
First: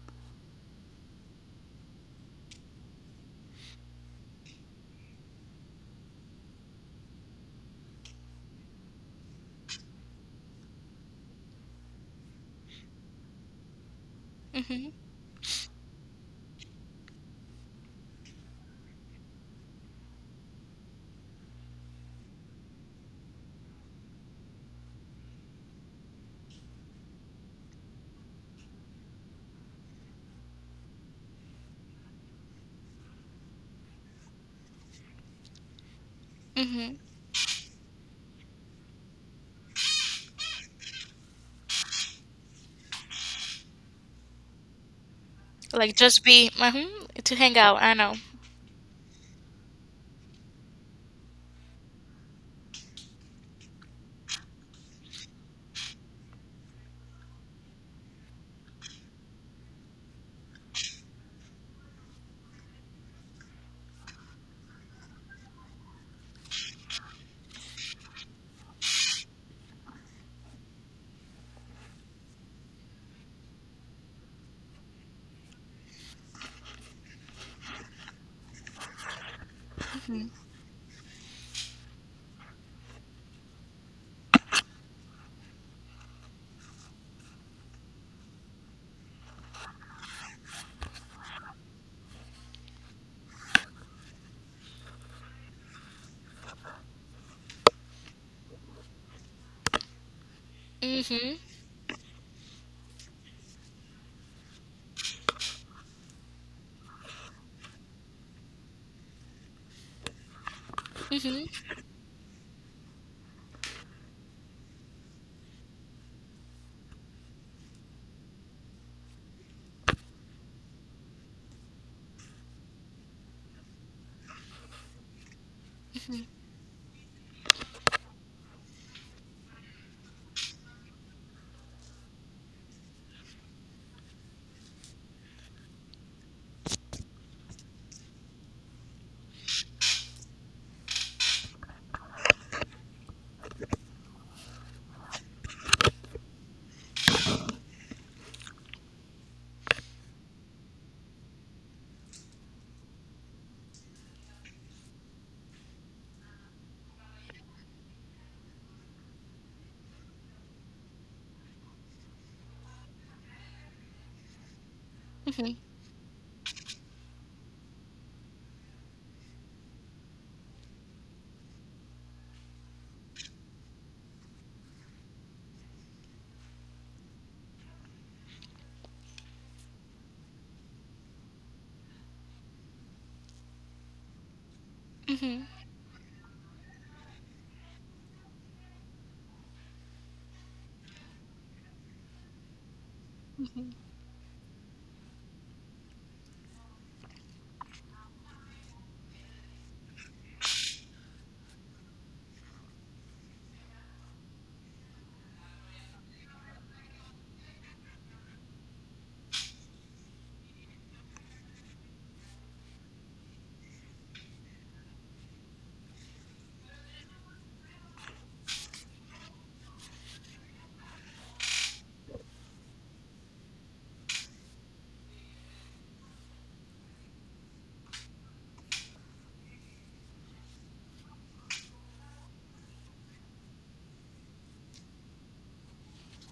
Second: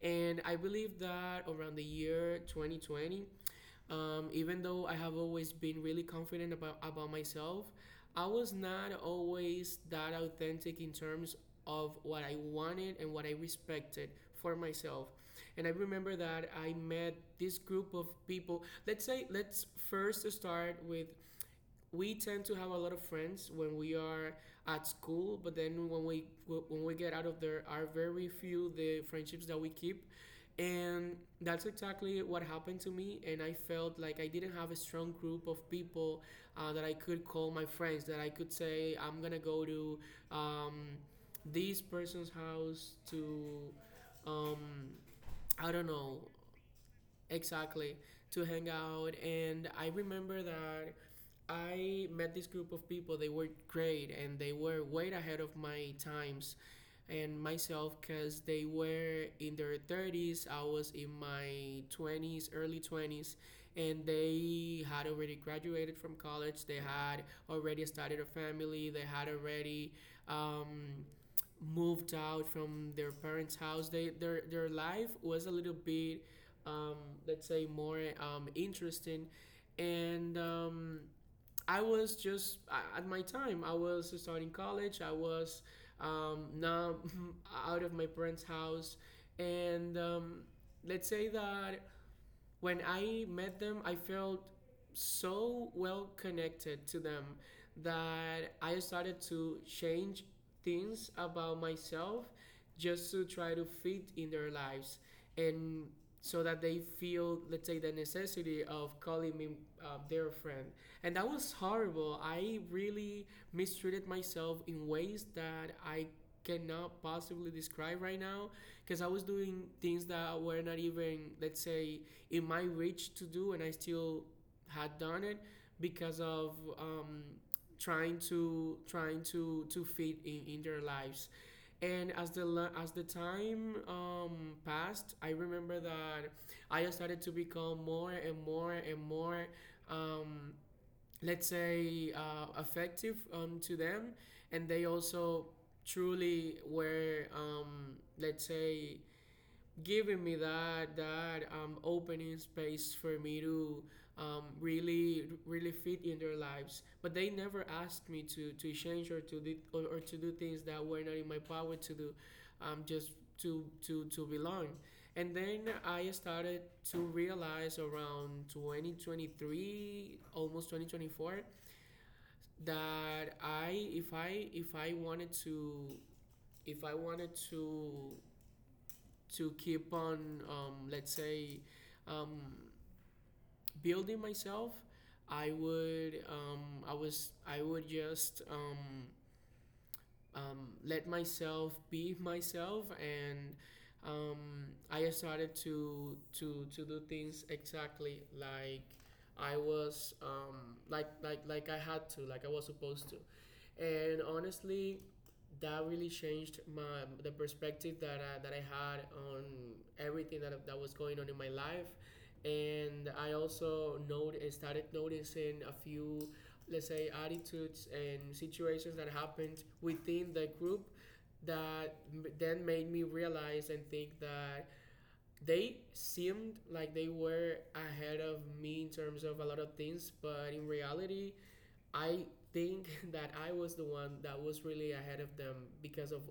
And I believe that around the year 2020, even though I have always been really confident about myself, I was not always that authentic in terms of what I wanted and what I respected for
Mm-hmm.
myself. And I remember that I met this group of people. Let's say, let's first start with, we tend to have a lot of friends when we are at school, but then when we get out of there, are very few the friendships that we keep, and that's exactly what happened to me. And I felt like I didn't have a strong group of people, that I
Mm-hmm.
could call my friends, that I could say I'm gonna go to, um, this person's house to, um, I don't
Like
know.
just be mm-hmm, to hang out. I
Exactly,
know.
to hang out. And I remember that I met this group of people. They were great and they were way ahead of my times and myself because they were in their 30s. I was in my 20s, early 20s, and they had already graduated from college. They had already started a family. They had already. Um, Moved out from their parents' house, they their life was a little bit, um, let's say, more, interesting, and,
Mm-hmm.
I was just at my time. I was starting college. I was, now out of my parents' house, and, let's say that when I met them, I felt so well connected to them that I started to change things
Mm-hmm.
about myself just to try to fit in their lives and so that they feel, let's say, the necessity of calling me, their friend. And that was
Mm-hmm.
horrible. I really mistreated myself in ways that I cannot possibly describe right now because I was doing things that were not even, let's say, in my reach to do, and I still had done it because of, trying to fit in their lives. And as the, as the time, passed, I remember that I started to become more and more and more, um, let's say, effective, to them, and they also truly were, let's say, giving me that, opening space for me to, really really fit in their lives, but they never asked me to change or to do or to do things that were not in my power to do, just to to belong. And then I started to realize around 2023, almost 2024, that I if I if I wanted to, if i wanted to to keep on, let's say, um, building myself,
Mm-hmm.
I would, I would just, let myself be myself, and,
Mm-hmm.
I started to to do things exactly like I was, like I had to, like I was supposed to. And honestly, that really changed my, the perspective that that I had on everything that that was going on in my life, and I also not started noticing a few, let's say, attitudes and situations that happened within the group that then made me realize and think that they seemed like they were ahead of me in terms of a lot of things, but in reality I think that I was the one that was really ahead of them because of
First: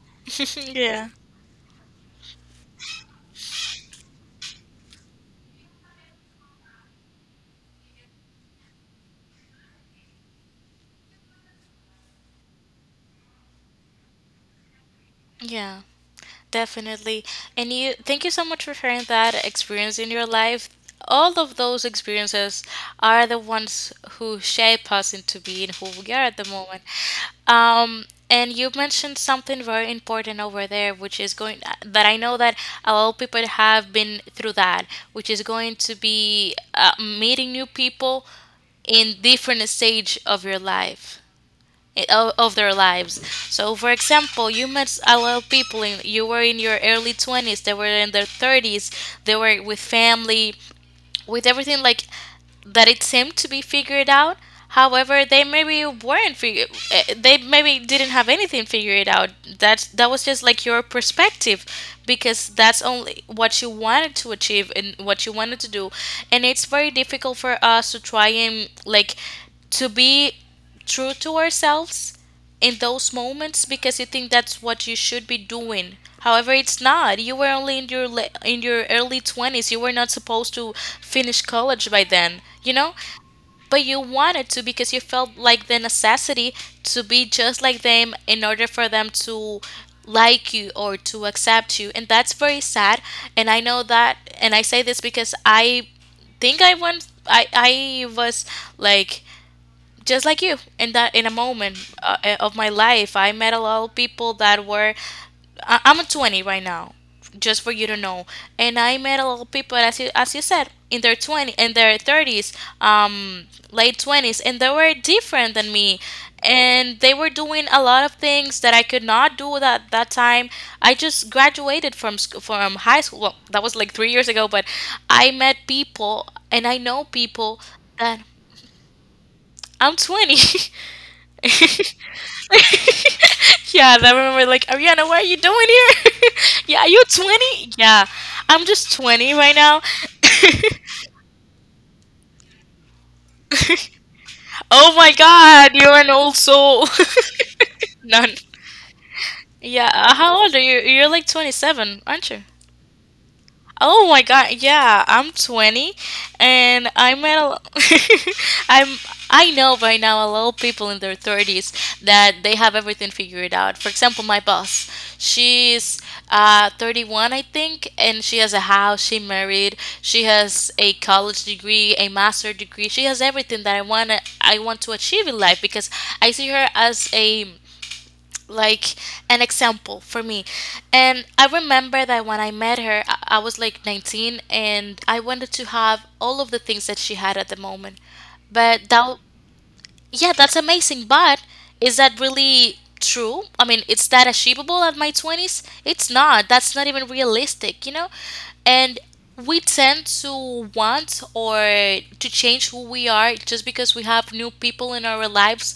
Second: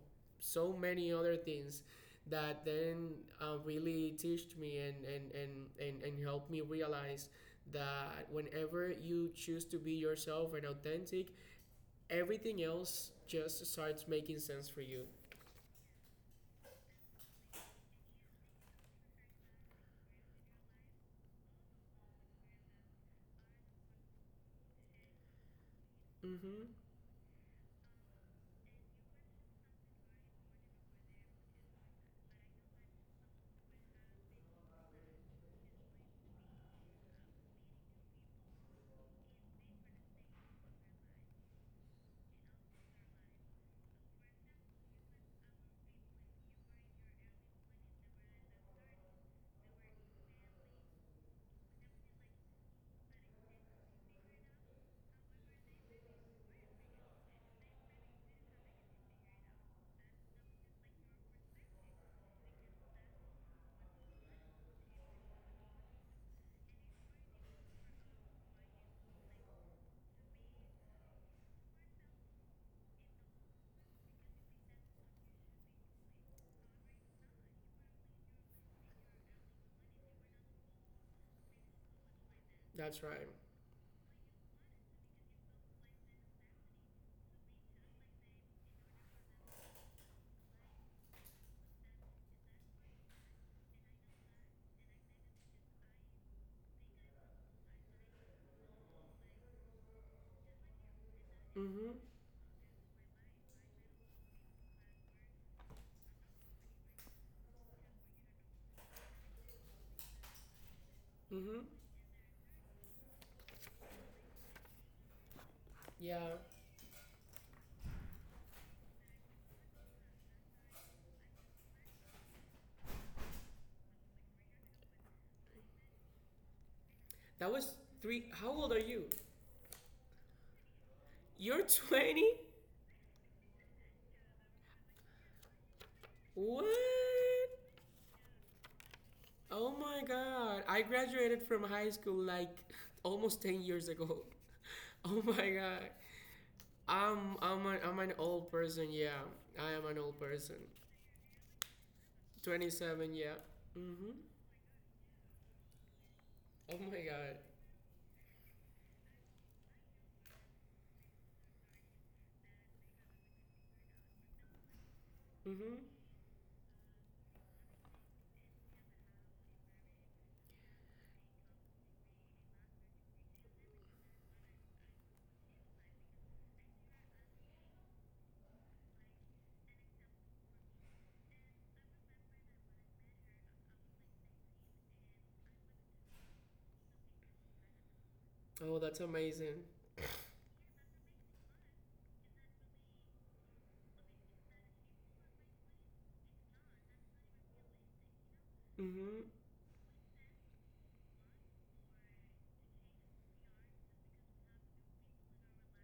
so
Yeah.
many other things that then really teached me and helped me realize that whenever you choose to be yourself and authentic, everything else just starts making sense for you.
Yeah. Definitely. And you thank you so much for sharing that experience in your life. All of those experiences are the ones who shape us into being who we are at the
Mm-hmm.
moment. Um, and you mentioned something very important over there, which is going that I know that a lot of people have been through that, which is going to be meeting new people in different stage of your life, of their lives. So, for example, you met a lot of people. In, you were in your early 20s. They were in their 30s. They were with family, with everything like that. It seemed to be figured out. However, they maybe weren't. They maybe didn't have anything figured out. That that was just like your perspective, because that's only what you wanted to achieve and what you wanted to do, and it's very difficult for us to try and like to be true to ourselves in those moments because you think that's what you should be doing. However, it's not. You were only in your early 20s. You were not supposed to finish college by then, you know?
That's right.
But you wanted to because you felt like the necessity to be just like them in order for them to like you or to accept you. And that's very sad. And I know that, and I say this because I was like just like you in a moment
Mm-hmm.
of my life. I met a lot of people that were I'm 20 right now, just for you to know, and I met a lot of people, as you said,
Mm-hmm.
in their 30s, um late 20s, and they were different than me,
Yeah.
and they were doing a lot of things that I could not do at that time. I just graduated from school from high school. Well, that was like 3 years ago. But I met people and I know
That
people
was
that
three. How old are you?
I'm 20.
You're 20?
Yeah, I remember, like, Ariana, what are you doing here?
What?
Yeah, are you 20? Yeah, I'm just 20 right
Oh
now.
my god. I graduated from high school like almost 10 years ago.
Oh my
Oh my
God,
god.
you're an old soul.
I'm an
None.
old person, yeah. I am
Yeah,
an old
how
person.
old are you? You're like 27, aren't you?
27, yeah.
Oh
Mhm.
my God, yeah, I'm 20
Oh
and
my
I
god.
met a I'm I know by now a lot of people in their 30s that they have everything figured out. For example, my boss,
Mhm.
she's 31, I think, and she has a house, she married, she has a college degree, a master degree. She has everything that I want to achieve in life, because I see her as a like an example for me. And I remember that when I met her, I was like 19 and I wanted to have all of the things that she had at the moment.
Oh,
But
that's
that,
amazing.
yeah, that's amazing. But is that really true? I mean, is that achievable at my 20s? It's not. That's not even realistic, you know? And
Mhm.
we tend to want, or to change, who we are just because we have new people in our lives,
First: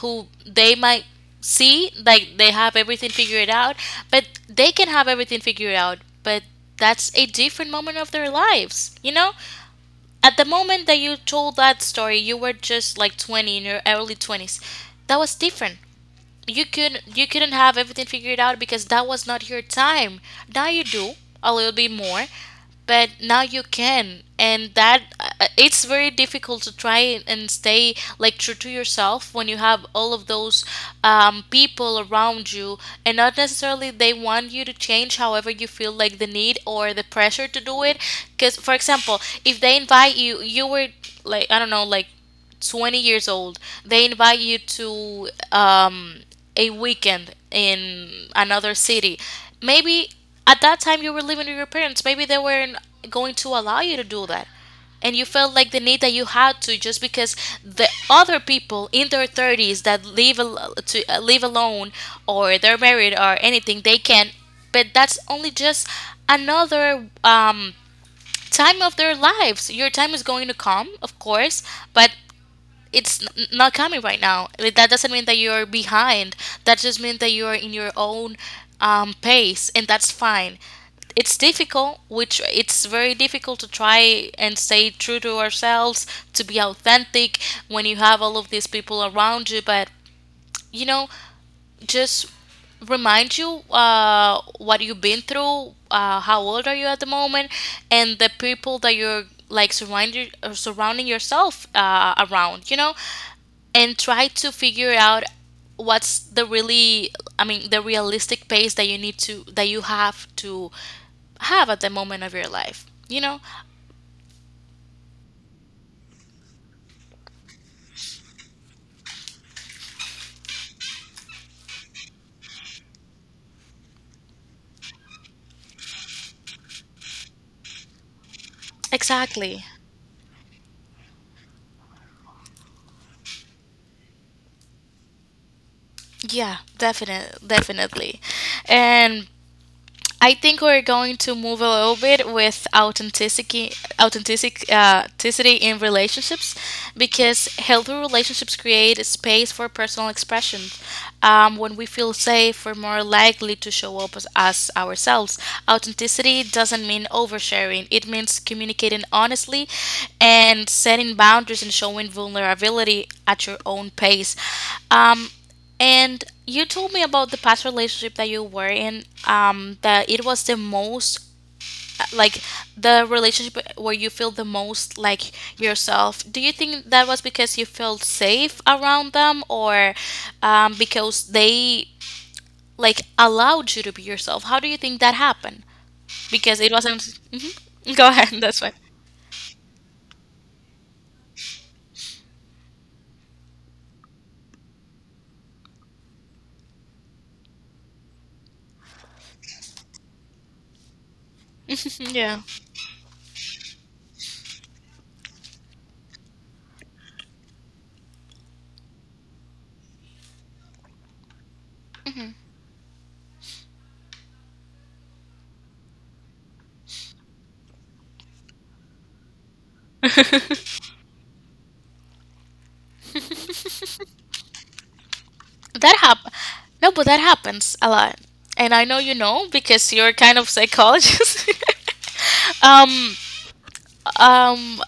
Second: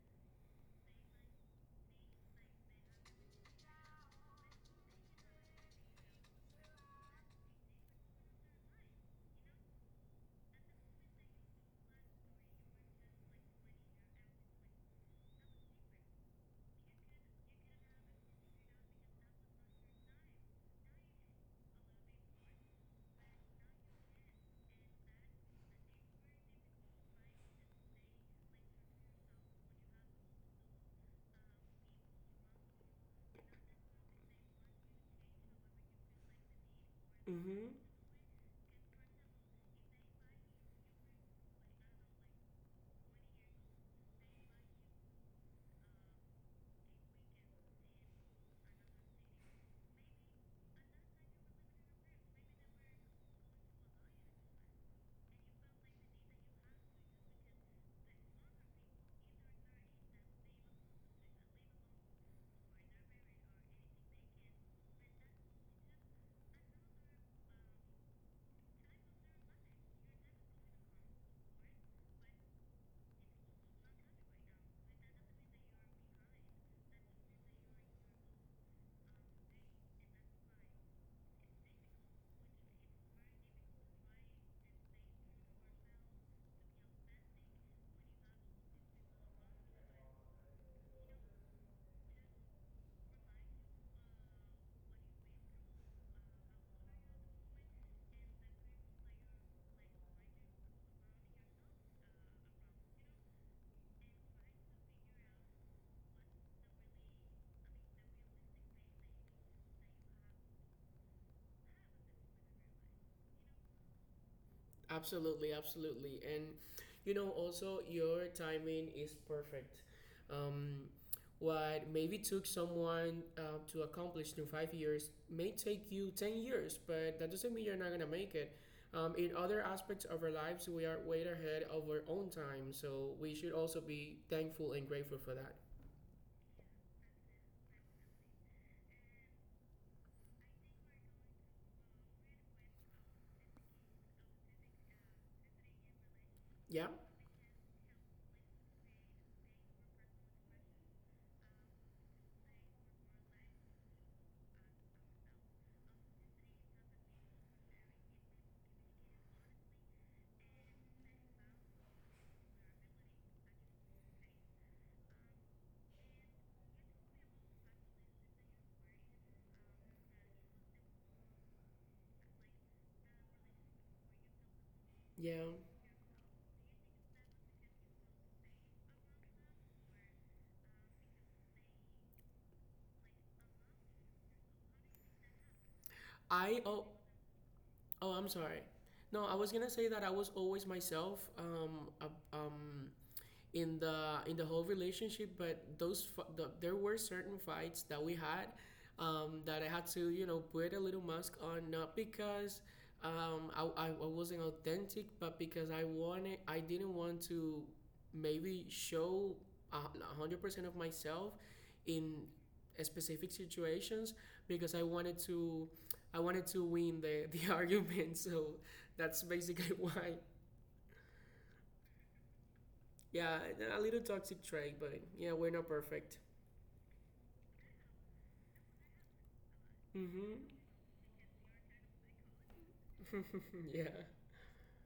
who they might see like they have everything figured out. But they can have everything figured out. But that's a different moment of their lives, you know. At the moment that you told that story, you were just like 20, in your early 20s. That was different. You could you couldn't have everything figured out because that was not your time. Now you do a little bit more, but now you can. And that it's very difficult to try and stay like true to yourself when you have all of those people around you, and not necessarily they want you to change. However, you feel like the need or the pressure to
Mhm.
do it. Because, for example, if they invite you, you were like, I don't know, like 20 years old, they invite you to a weekend in another city. Maybe at that time you were living with your parents, maybe they were in going to allow you to do that. And you felt like the need that you had to, just because the other people in their 30s that live al- to live alone, or they're married or anything, they can. But that's only just another time of their lives. Your time is going to come, of course, but it's not coming right now. Like, that doesn't mean that you're behind. That just means that you're in your own pace, and that's fine. It's difficult, which it's very difficult to try and stay true to ourselves, to be authentic when you have all of these people around you. But you know, just remind you what you've been through, how old are you at the moment, and the people that you're like surrounding yourself around. You know, and try to figure out what's the really I mean the realistic pace that you have to have at the moment of your life, you know.
Absolutely, absolutely. And you know, also your timing is perfect. Um, what maybe took someone to accomplish in 5 years may take you 10 years, but that doesn't mean you're not going to make it. In
Exactly.
other aspects of our lives, we are way ahead of our own time, so we should also be thankful and grateful for that.
Yeah, definitely, definitely. And I think we're going to move a little bit with authenticity in relationships,
Yeah,
because healthy relationships create a space for personal expression. When we feel safe, we're more likely to show up as ourselves. Authenticity doesn't mean oversharing; it means communicating honestly, and setting boundaries, and showing vulnerability at your own pace. Um, and you told me about the past relationship that you were in, that it was the most, like, the relationship where you feel the most like
yeah.
yourself. Do you think that was because you felt safe around them, or because they like allowed you to be yourself? How do you think that happened? Because
I,
it
oh,
wasn't. Mhm. Go
oh, I'm
ahead. That's
sorry.
fine.
No, I was going to say that I was always myself. Um, in the whole relationship. But there were certain fights that we had that I had to, you know, put a little mask on, not
Yeah.
because I wasn't authentic, but because I didn't want to maybe show 100% of myself in
Mhm.
specific situations because I wanted to win the the argument, so that's basically why. Yeah, a little toxic trait, but yeah, we're not
That hap
perfect.
No, but that happens a lot. And I know, you know, because you're kind
Mm-hmm.
of psychologist. um
Yeah.
um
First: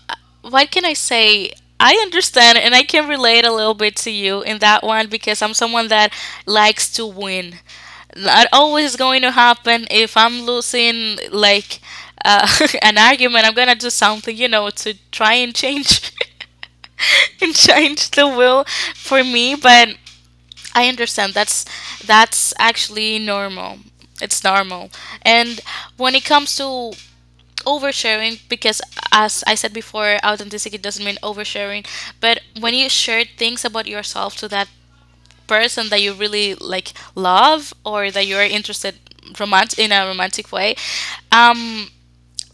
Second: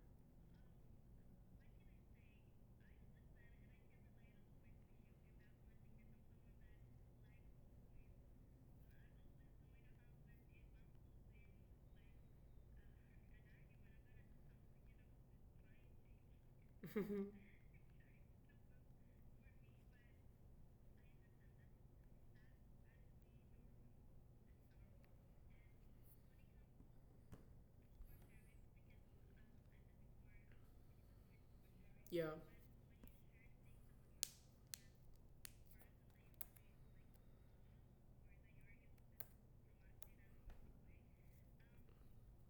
what can I say? I understand, and I can relate a little bit to you in that one, because I'm someone that likes to win. Not always going to happen. If I'm losing, like, uh, an argument, I'm gonna do something, to try and change and change the will for me. But I understand. That's actually normal. It's normal. And when it comes to oversharing, because as I said before, authenticity doesn't mean oversharing,
Yeah.
but when you share things about yourself to that person that you really, like, love, or that you're interested romant in a romantic way, um,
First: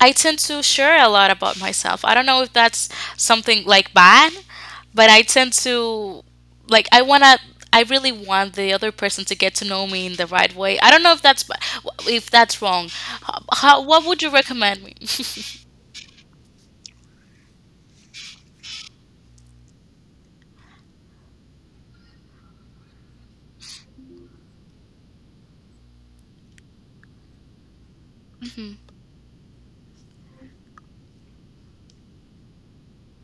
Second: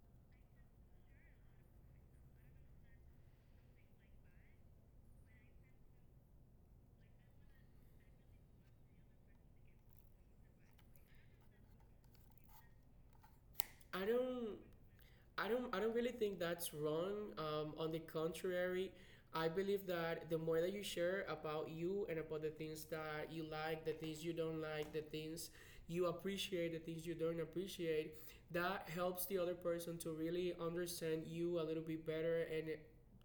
I tend to share a lot about myself. I don't know if that's something like bad, but I tend to like I want to I really want the other person to get to know me in the right way. I don't know if that's if that's wrong. How,
I
what would you
don't
recommend me?
I don't I don't really think that's wrong. On the contrary, I believe that the more that you share about you and about the things that you like, the things you don't like, the things you appreciate, the things you don't appreciate,
Mhm.
that helps the other person to really understand you a little bit better and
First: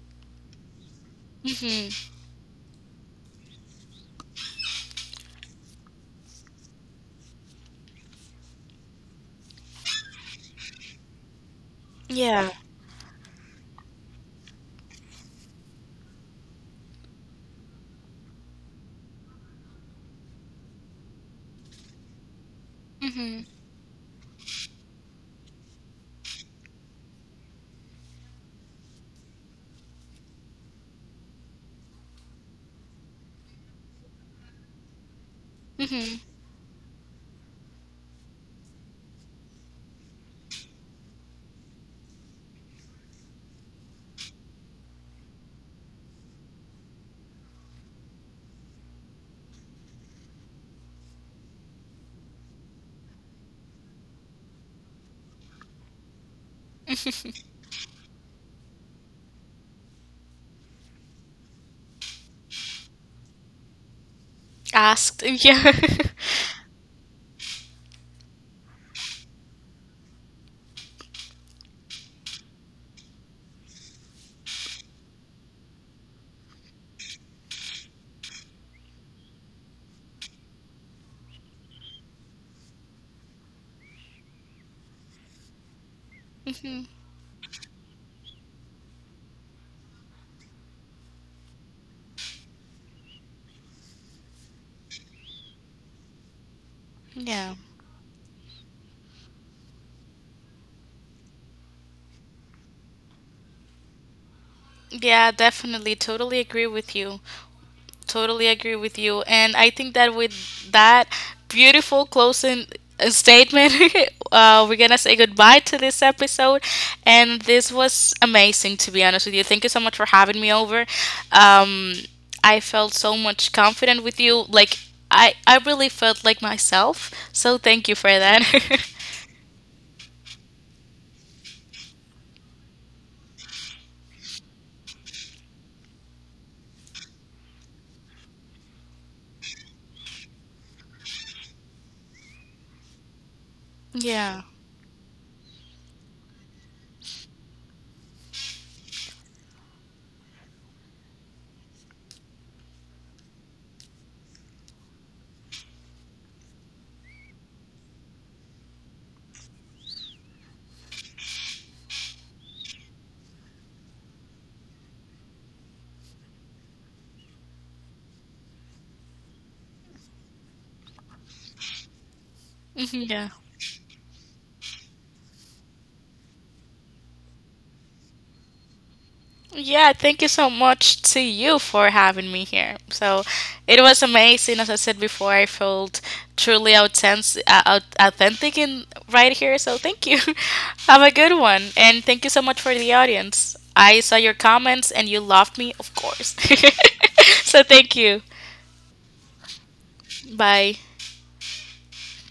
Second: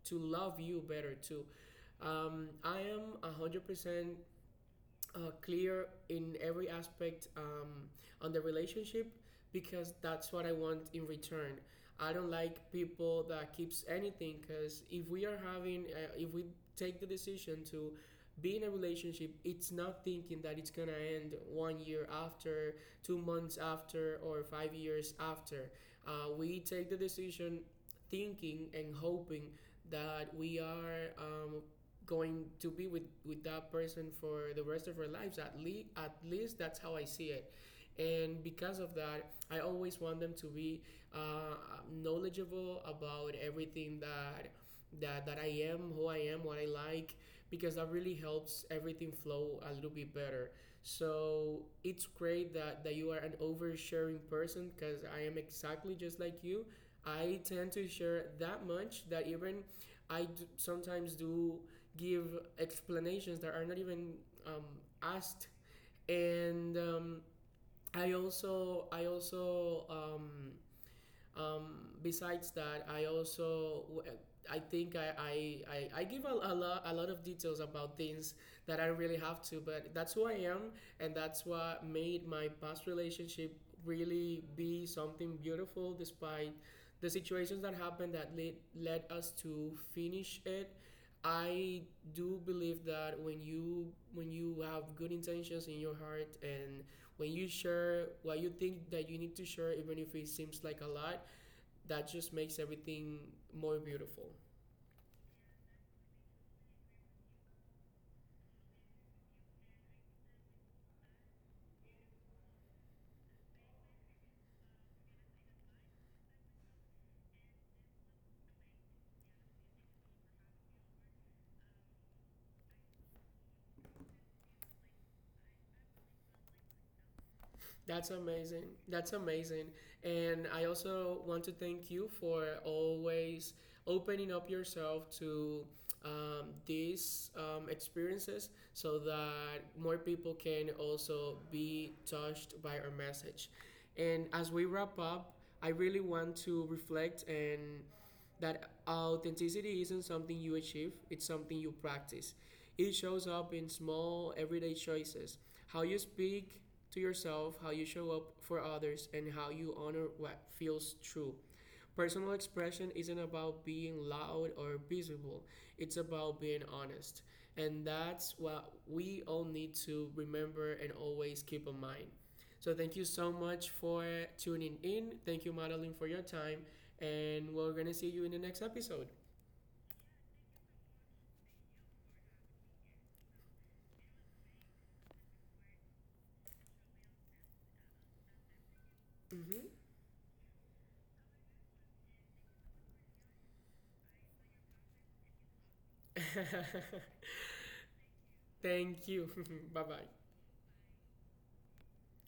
to love you better too.
Mhm.
I am 100% clear in every aspect on the relationship because that's what I want in return. I don't
Yeah.
like people that keeps anything because if we are having, if we take the decision to be in a relationship, it's not thinking that it's gonna end 1 year after, two
Mhm.
months after, or 5 years after. We take the decision thinking and hoping that we are going to be with that person for the rest of our lives, at least
Mhm.
that's how I see it. And because of that, I always want them to be uh, knowledgeable about everything, that I am, who I am, what I like, because that really helps everything flow a little bit better. So it's great that you are an oversharing person, because I am exactly just like you. I tend to share that much that even sometimes do give explanations that are not even um,
Asked.
asked,
Yeah.
and I also besides that, I also I think I give a lot of details about things that I really have to, but that's who I am, and that's what made my past relationship really be something beautiful, despite
Mhm.
the situations that happened that led us to finish it. I do believe that when you have good intentions in your heart, and when you
Yeah.
share what you think that you need to share, even if it seems like a lot, that just makes everything more beautiful.
Yeah, definitely, totally agree with you. Totally agree with you. And I think that with that beautiful closing statement, we're going to say goodbye to this episode. And this was amazing, to be honest with you. Thank you so much for having me over. Um, I felt so much confident with you. Like, I really felt like myself. So thank you for
That's
that.
amazing. That's amazing. And I also want to thank you for always opening up yourself to these experiences so that more people can also be touched by our message. And
Yeah.
as we wrap up, I really want to reflect and that authenticity isn't something you achieve, it's something you practice. It shows up in small everyday choices. How you speak to yourself, how you show up for others, and how you honor what feels true. Personal expression isn't about being loud or visible, it's about being honest. And that's what we all need to remember and always keep in mind. So, thank you
Yeah.
so much for tuning in. Thank you, Madeline, for your time. And we're going to see you in the next episode.
Yeah, thank you so much to you for having me here. So it was amazing. As I said before, I felt truly authentic in right here.
Mm-hmm.
So thank you. Have a good one. And thank you so much for the audience. I saw your comments, and you loved me, of course. So thank you.
Thank you. Bye bye.
Bye.